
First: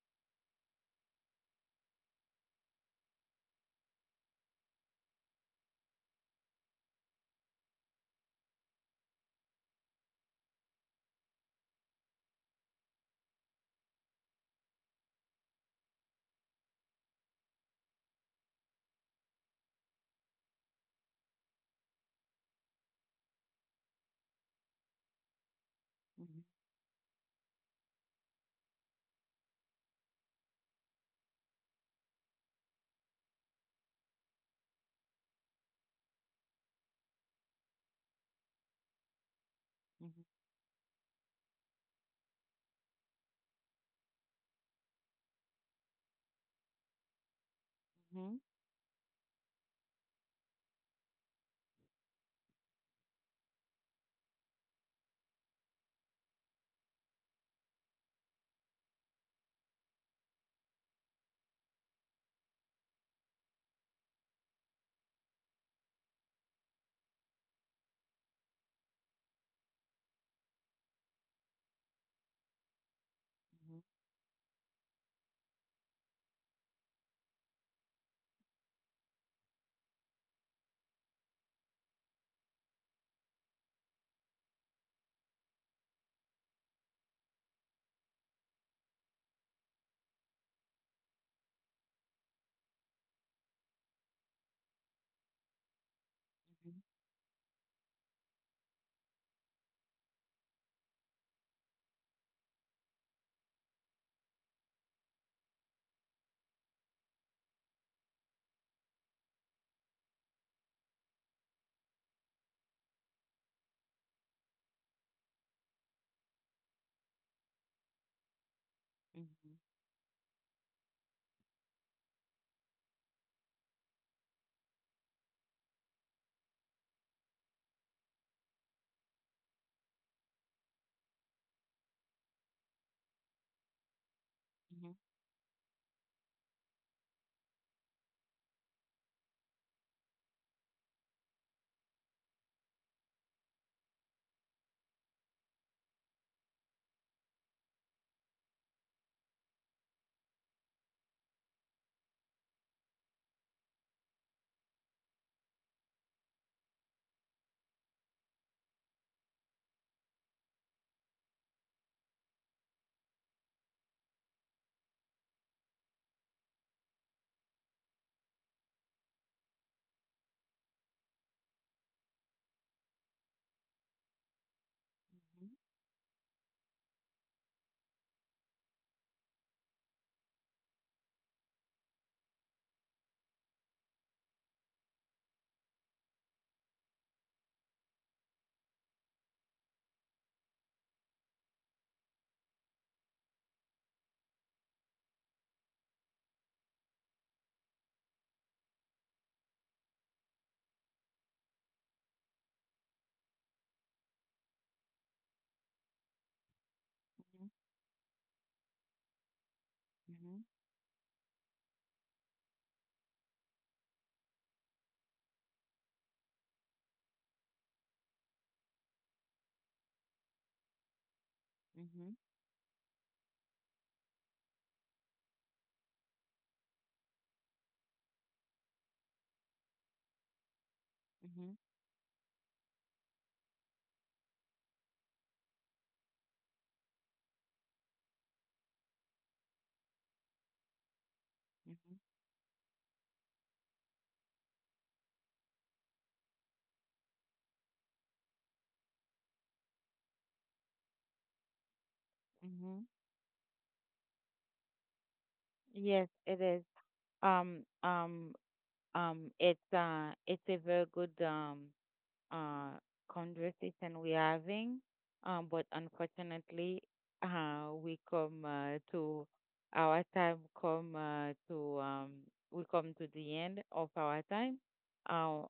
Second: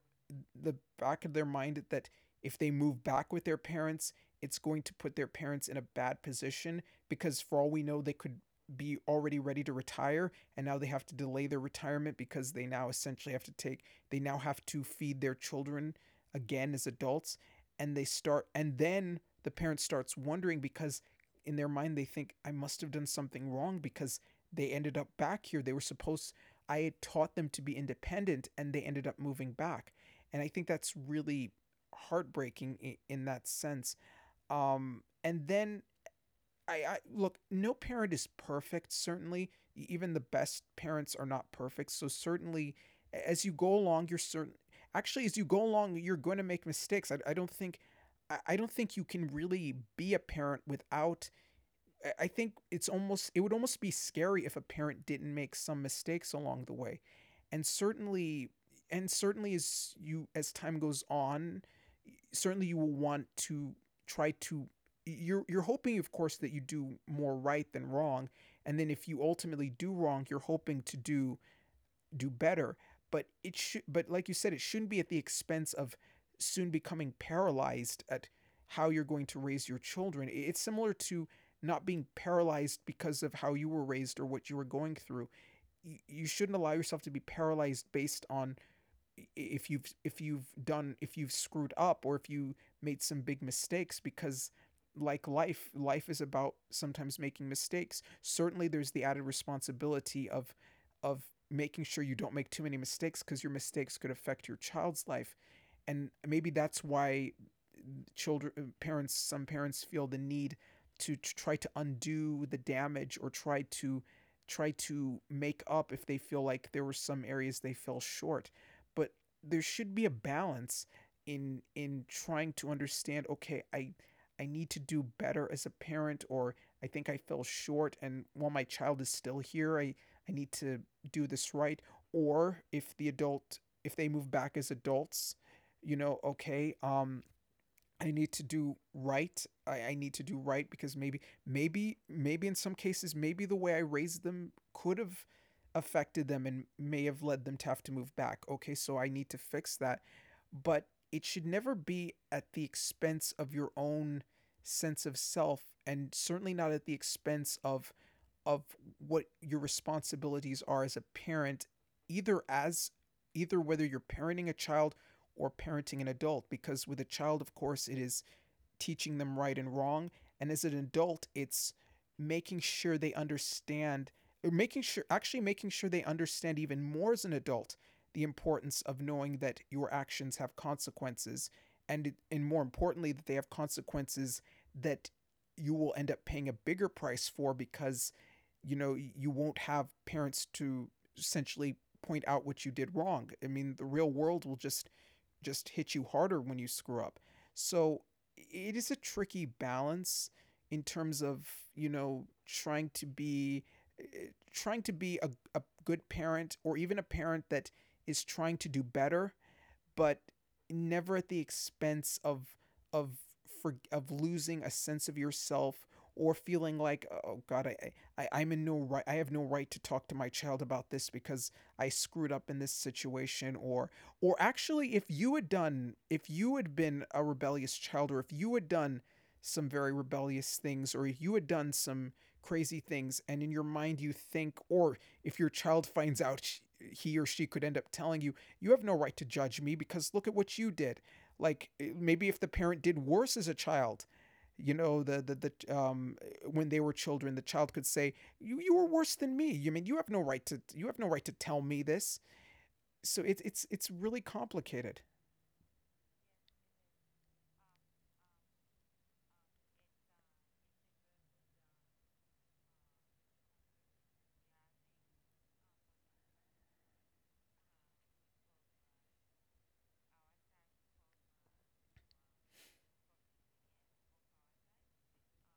Speaker 2: the back of their mind that if they move back with their parents, it's going to put their parents in a bad position because, for all we know, they could be already ready to retire, and now they have to delay their retirement because they now essentially have to take, they now have to feed their children again as adults. And they start, and then the parent starts wondering because in their mind they think, I must have done something wrong, because they ended up back here. They were supposed,
Speaker 1: mhm,
Speaker 2: I had taught them to be independent, and they ended up moving back. And I think that's really heartbreaking in that sense. And then, I look, no parent is perfect. Certainly,
Speaker 1: mhm,
Speaker 2: even the
Speaker 1: mhm,
Speaker 2: best parents are not perfect. So certainly, as you go along, you're certain. Actually, as you go along, you're going to make mistakes. I don't think you can really be a parent without I think it's almost it would almost be scary if a parent didn't make some mistakes along the way. And certainly and certainly as you as time goes on, certainly you will want to try to you're hoping of course that you do more right than wrong, and then if you ultimately do wrong, you're hoping to do better. But it
Speaker 1: mhm,
Speaker 2: should, but like you said, it shouldn't be at the expense of soon becoming paralyzed at how you're going to raise your children. It's similar to not being paralyzed because of how you were raised or what you were going through. You shouldn't allow yourself to be paralyzed based on if you've screwed up or if you made some big mistakes, because like life is about
Speaker 1: mhm,
Speaker 2: sometimes making mistakes. Certainly there's the added responsibility of of making sure you don't make too many mistakes, because your mistakes could affect your child's life. And maybe that's why children parents some parents feel the need to try to undo the damage or try to try to make up if they feel like there were some areas they fell short. But
Speaker 1: mhm.
Speaker 2: there should be a balance in trying to understand, okay, I need to do better as a parent, or I think I fell short and while my child is still here, I need to do this right. Or if the adult, if they move back as
Speaker 1: Mhm,
Speaker 2: adults, okay, I need to do right. I need to do right because maybe in some cases maybe the way I raised them could have affected them and may have led them to have to move back. Okay, so I need to fix that. But it should never be at the expense of your own sense of self, and certainly not at the expense of of what your responsibilities are as a parent, either as either whether you're parenting a child or parenting an adult. Because with a child, of course, it is teaching them right and wrong. And as an adult, it's making sure they understand, or making sure, actually
Speaker 1: mhm,
Speaker 2: making sure they understand even more as an adult the importance of knowing that your actions have consequences. And more importantly, that they have consequences that you will end up paying a bigger price for, because you know you won't have parents to essentially point out what you did wrong. I mean, the real world will just hit you harder when you screw up. So it is a tricky balance in terms of, you know, trying to be a good parent, or even a parent
Speaker 1: mhm,
Speaker 2: that is trying to do better, but
Speaker 1: mhm,
Speaker 2: never at the expense of of losing a sense of yourself, or feeling like, oh god, I have no right to talk to my child about this because I
Speaker 1: mhm,
Speaker 2: screwed up in this situation. Or actually, if you had done if you had been a rebellious child, or if you had done some very rebellious things, or if you had
Speaker 1: mhm,
Speaker 2: done some crazy things, and in your mind you think, or if your child finds out, he or she could end up telling you, you have no right to judge me because look at what you did. Like
Speaker 1: mhm,
Speaker 2: maybe if the parent did worse as a child, you know, the when they were children, the child could say, you were worse than me, you mean, you have no right to tell me this.
Speaker 1: mhm.
Speaker 2: So it's really complicated.
Speaker 1: Yes, it is. Um, um, it's a very good uh conversation we're having, but unfortunately, we come to our time come to we come to the end of our time. Uh,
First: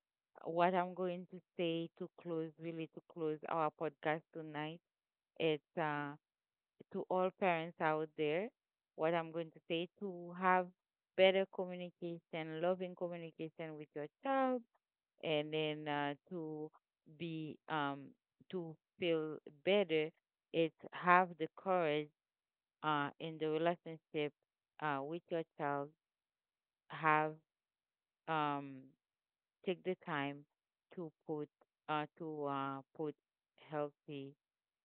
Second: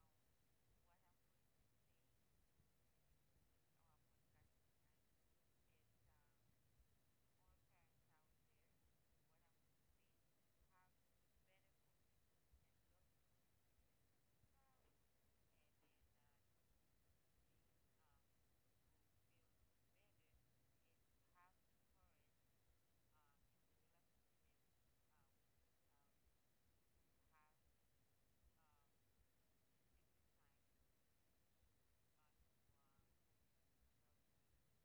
Speaker 1: what I'm going to say to close, really, to close our podcast tonight. It's to all parents out there, what I'm going to say, to have better communication, loving communication with your child, and then to be to feel better, is have the courage in the relationship with your child. Have, um, take the time to put to put healthy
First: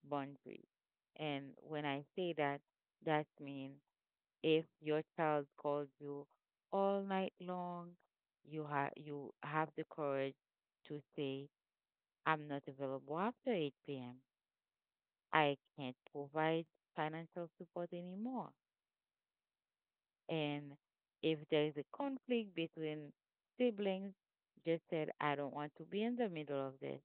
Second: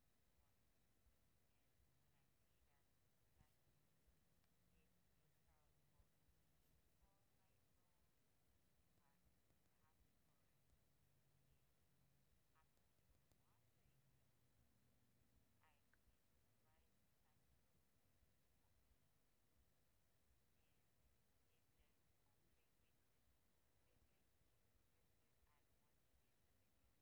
Speaker 1: boundaries. And when I say that, that means if your child calls you all night long, you have, you have the courage to say, "I'm not available after 8 p.m. I can't provide financial support anymore." And if there is a conflict between siblings, just said, "I don't want to be in the middle of this."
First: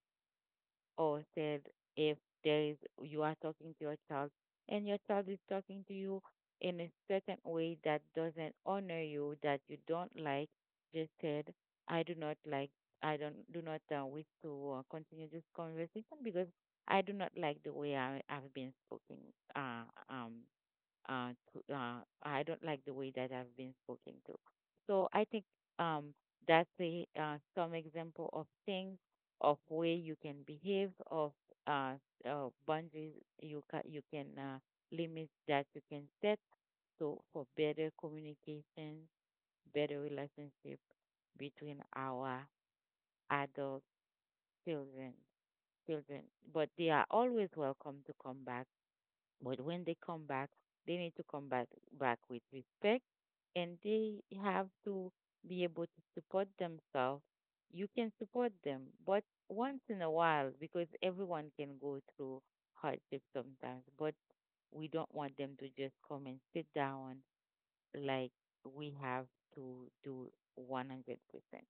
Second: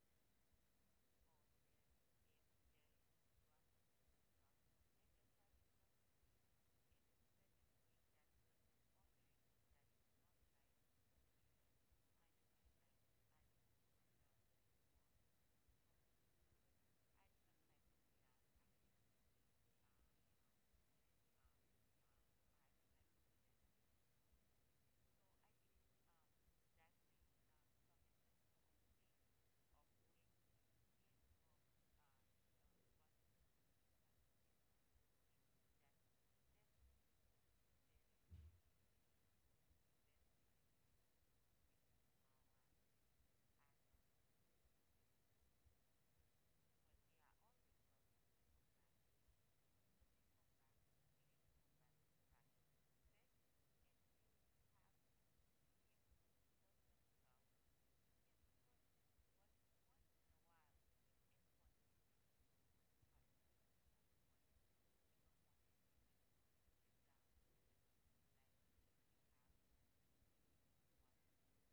Speaker 1: Or said, if there is, you are talking to your child and your child is talking to you in a certain way that doesn't honor you, that you don't like, just said, "I do not like, I don't do not wish to continue this conversation, because I do not like the way I, I've been spoken uh, um to, I don't like the way that I've been spoken to." So I think, um, that's a, some example of things, of way you can behave, of uh, boundaries you you can limits that you can set. So for better communication, better relationship between our adult children, children, but they are always welcome to come back. But when they come back, they need to come back, back with respect, and they have to be able to support themselves. You can support them, but once in a while, because everyone can go through hardship sometimes. But we don't want them to just come and sit down like we have to do 100%.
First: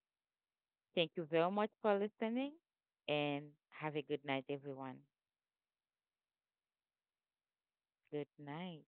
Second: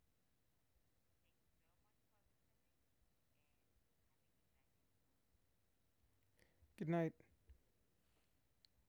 Speaker 1: Thank you very much for listening, and have a good night, everyone.
Speaker 2: Good night.
Speaker 1: Good night.